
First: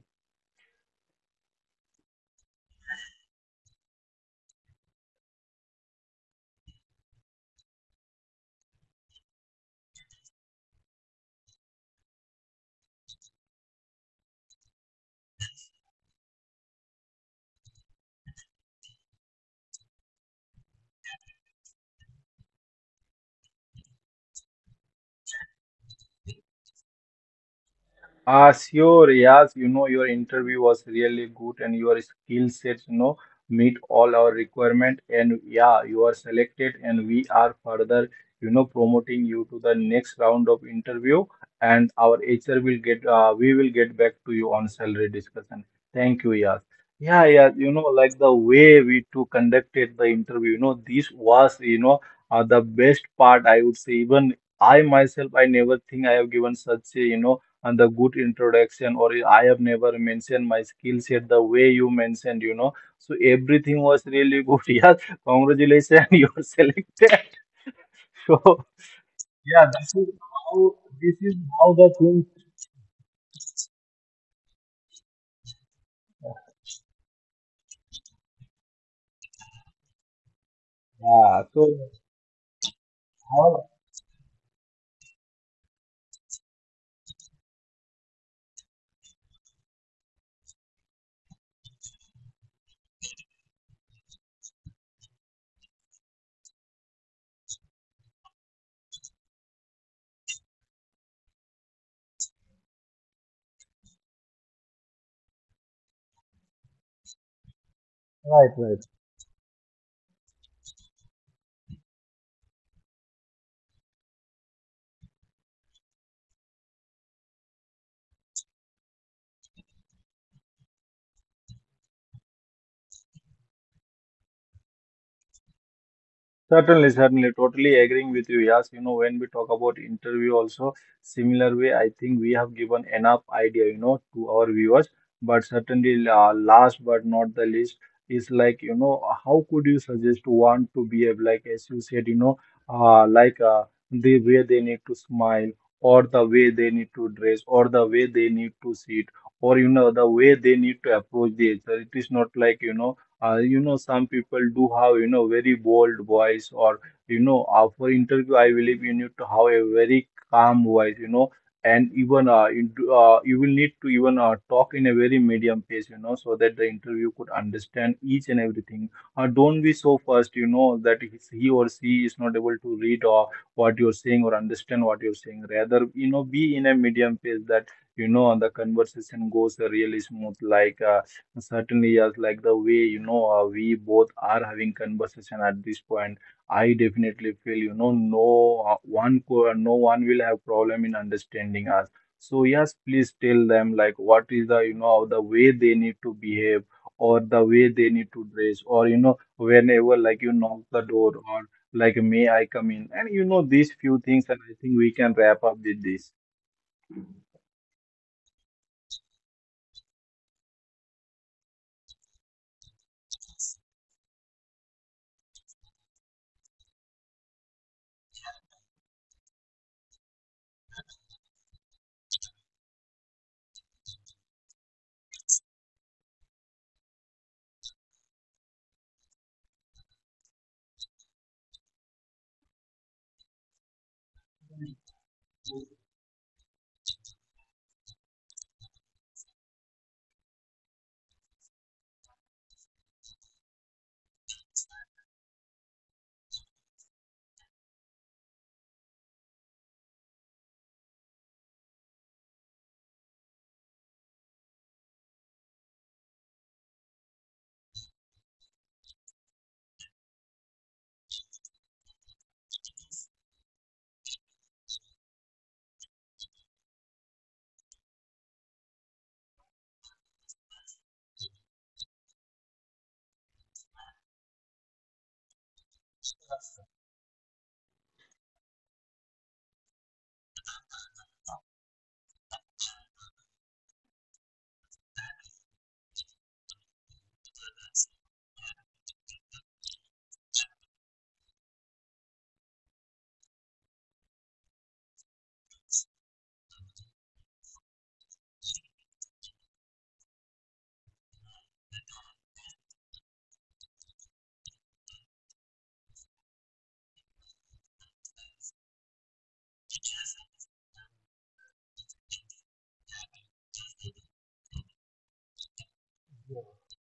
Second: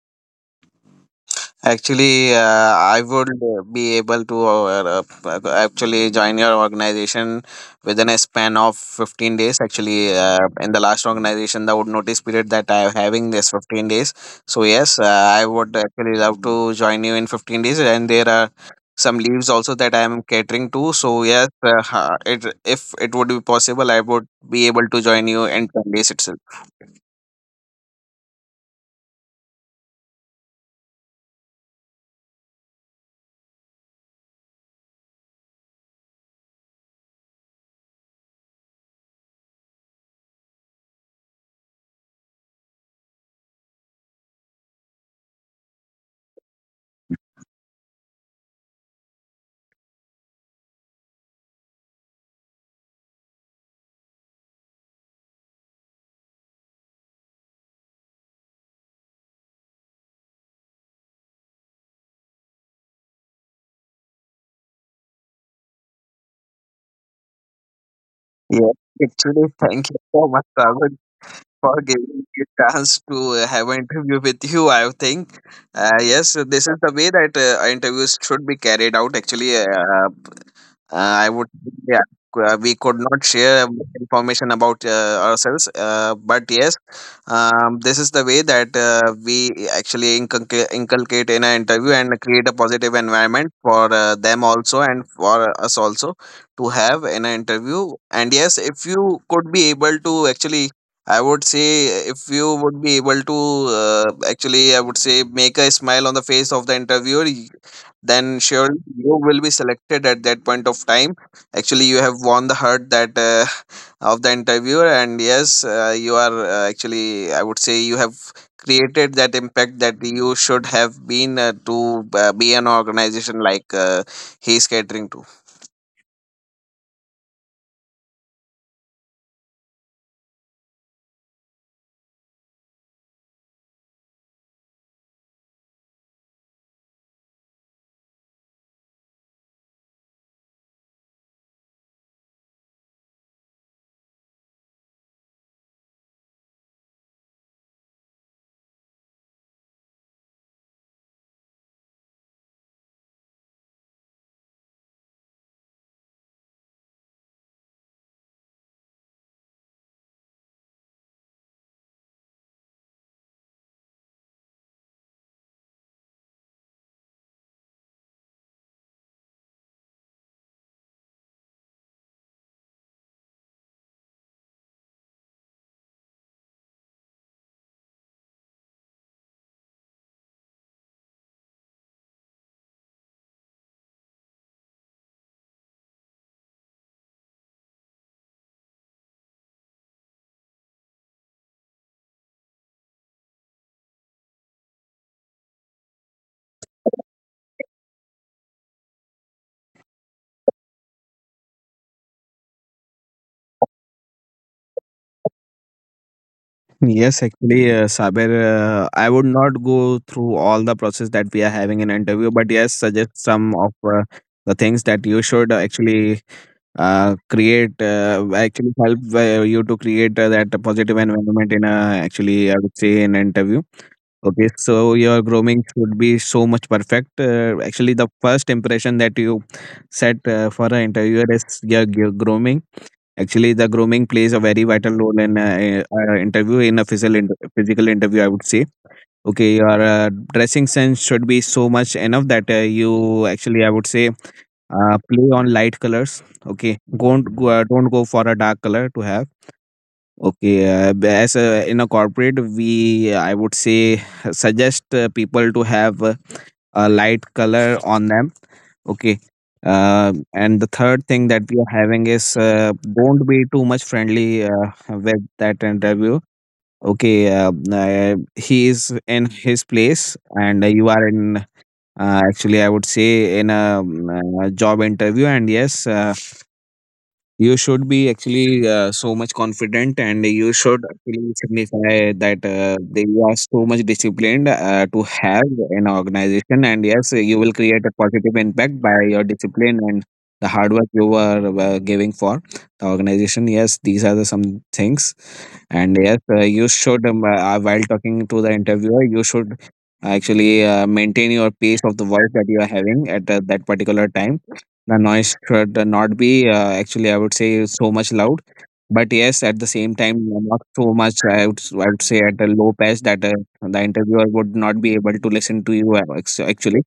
Actually, I would be able to actually join your organization within a span of 15 days. Actually, in the last organization, the would notice period that I am having is 15 days. So, yes, I would actually love to join you in 15 days. And there are some leaves also that I am catering to. So, yes, if it would be possible, I would be able to join you in 10 days itself.
Ah, sure, yes. You know, your interview was really good and your skill sets, you know, meet all our requirement, and yeah, you are selected and we are further, you know, promoting you to the next round of interview, and our HR will get, we will get back to you on salary discussion. Thank you, yes. Yeah, yeah, you know, like the way we two conducted the interview, you know, this was, you know, the best part, I would say. Even I myself, I never think I have given such a, you know, and the good introduction, or I have never mentioned my skill set the way you mentioned, you know. So everything was really good. Yeah, congratulations. You are selected. So
Yeah, actually,
yeah,
thank
this
you
is
so much, sir,
how, this is how
for
the
giving
things.
me a chance to have an interview with you. I think, yes, this is the way that interviews should be carried out. Actually, I
Yeah,
would,
so
yeah, c- We could not share
how.
much information about ourselves, but yes, this is the way that we actually inculcate in an interview and create a positive environment for them also and for us also to have in an interview. And yes, if you could be able to actually. I would say if you would be able to actually, I would say, make a smile on the face of the interviewer, then
Right,
sure
right.
you will be selected at that point of time. Actually, you have won the heart that of the interviewer, and yes, you are actually, I would say, you have created that impact that you should have been to be an organization like he is catering to.
Certainly, certainly, totally agreeing with you. Yes, you know, when we talk about interview also, similar way, I think we have given enough idea, you know, to our viewers. But certainly, last but not the least, is like, you know, how could you suggest one to behave, like, as you said, you know, like the way they need to smile, or the way they need to dress, or the way they need to sit, or, you know, the way they need to approach the HR. It is not like, you know, you know, some people do have, you know, very bold voice, or you know, for interview I believe you need to have a very calm voice, you know. And even you will need to even talk in a very medium pace, you know, so that the interview could understand each and everything. Don't be so fast, you know, that if he or she is not able to read or what you're saying or understand what you're saying. Rather, you know, be in a medium pace, that you know, the conversation goes really smooth, like certainly, yes, like the way, you know, we both are having conversation at this point. I definitely feel, you know, no no one will have problem in understanding us. So yes, please tell them like what is the, you know, the way they need to behave, or the way they need to dress, or you know, whenever like you knock the door, or like may I come in, and you know, these few things, and I think we can wrap up with this.
Yes, actually, Saber, I would not go through all the process that we are having in interview, but yes, suggest some of the things that you should actually create, actually help you to create that positive environment in a, actually, I would say, in interview. Okay, so your grooming should be so much perfect. Actually, the first impression that you set for an interviewer is your grooming. Actually, the grooming plays a very vital role in an interview, in a physical interview. I would say, okay, your dressing sense should be so much enough that you actually, I would say, play on light colors. Okay, don't go for a dark color to have. Okay, as a, in a corporate, we, I would say, suggest people to have a light color on them. Okay, and the third thing that we are having is don't be too much friendly with that interview. Okay, he is in his place, and you are in. Actually, I would say in a, job interview, and yes, you should be actually so much confident, and you should actually signify that they are so much disciplined to have an organization, and yes, you will create a positive impact by your discipline and the hard work you were giving for the organization. Yes, these are the some things. And yes, you should while talking to the interviewer, you should actually maintain your pace of the voice that you are having at that particular time. The noise should not be, actually, I would say, so much loud. But yes, at the same time, not so much. I would say, at a low pitch that the interviewer would not be able to listen to you. Actually,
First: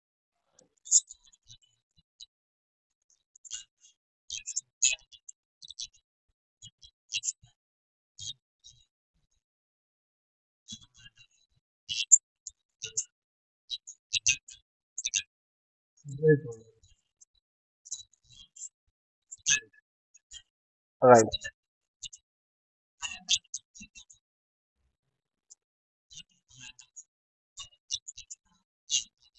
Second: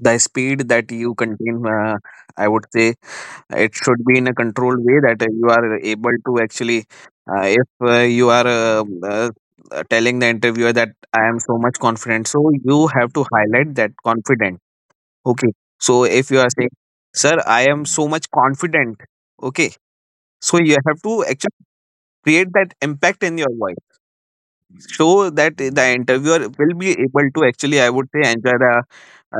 the speed that you contain, I would say, it should be in a controlled way that you are able to actually, if you are telling the interviewer that I am so much confident, so you have to highlight that confident. Okay. So if you are
Right.
saying, sir, I am so much confident. Okay. So you have to
Right.
actually create that impact in your voice, so that the interviewer will be able to actually, I would say, enjoy the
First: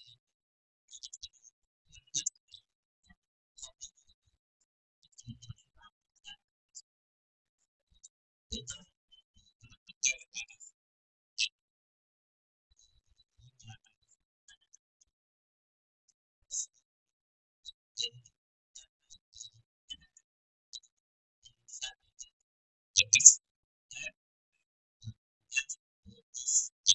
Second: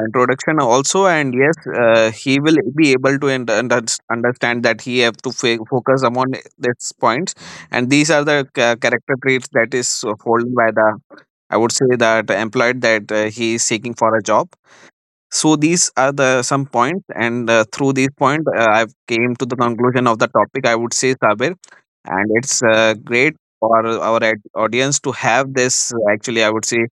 introduction also. And yes, he will be able to understand that he have to focus upon these points. And these are the character traits that is followed by the, I would say, that employed that he is seeking for a job. So these are the some points, and through these points, I've came to the conclusion of the topic, I would say, Sabir, and it's great for our audience to have this. Actually, I would say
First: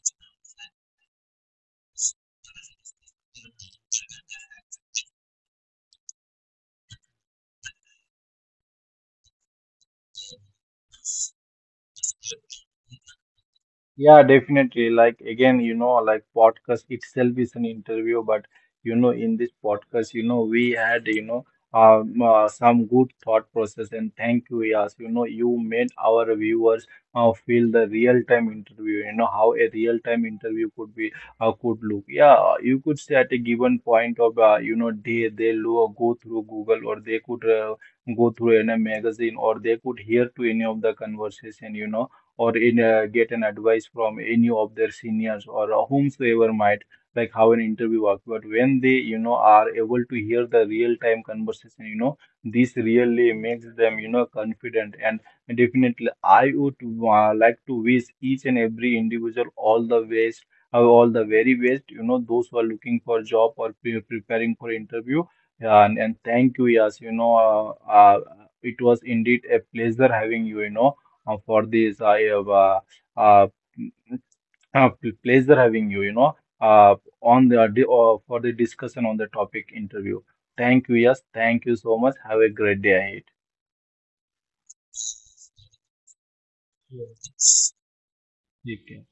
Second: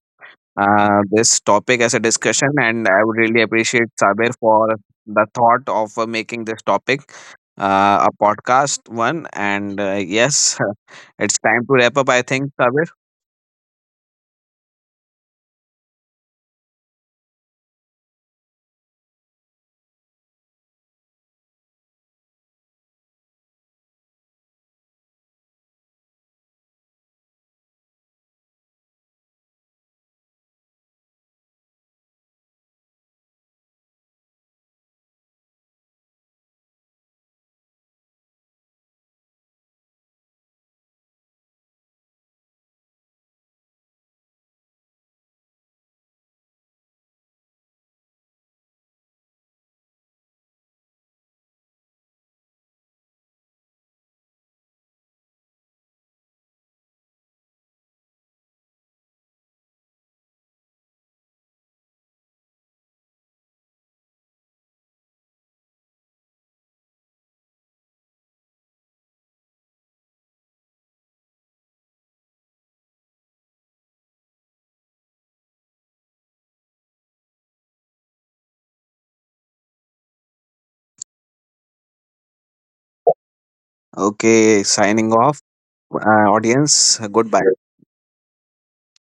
this topic as a discussion, and I would really appreciate Sabir for the thought of making this topic a podcast one. And yes, it's time to wrap up. I think, Sabir.
Yeah, definitely. Like again, you know, like podcast itself is an interview, but you know, in this podcast, you know, we had, you know, some good thought process, and thank you, Yas. You know, you made our viewers feel the real-time interview. You know how a real-time interview could be, could look. Yeah, you could say at a given point of, you know, day they go through Google, or they could go through in a magazine, or they could hear to any of the conversation. You know, or in get an advice from any of their seniors or whomsoever might, like how an interview works. But when they, you know, are able to hear the real time conversation, you know, this really makes them, you know, confident. And definitely I would like to wish each and every individual all the best, all the very best, you know, those who are looking for job or preparing for interview. And thank you, yes, you know, it was indeed a pleasure having you, you know, for this I have uh, pleasure having you, you know, uh, on the for the discussion on the topic interview. Thank you, yes, thank you so much. Have a great day ahead.
Okay, signing off, audience.
Yes.
Goodbye.
Take care.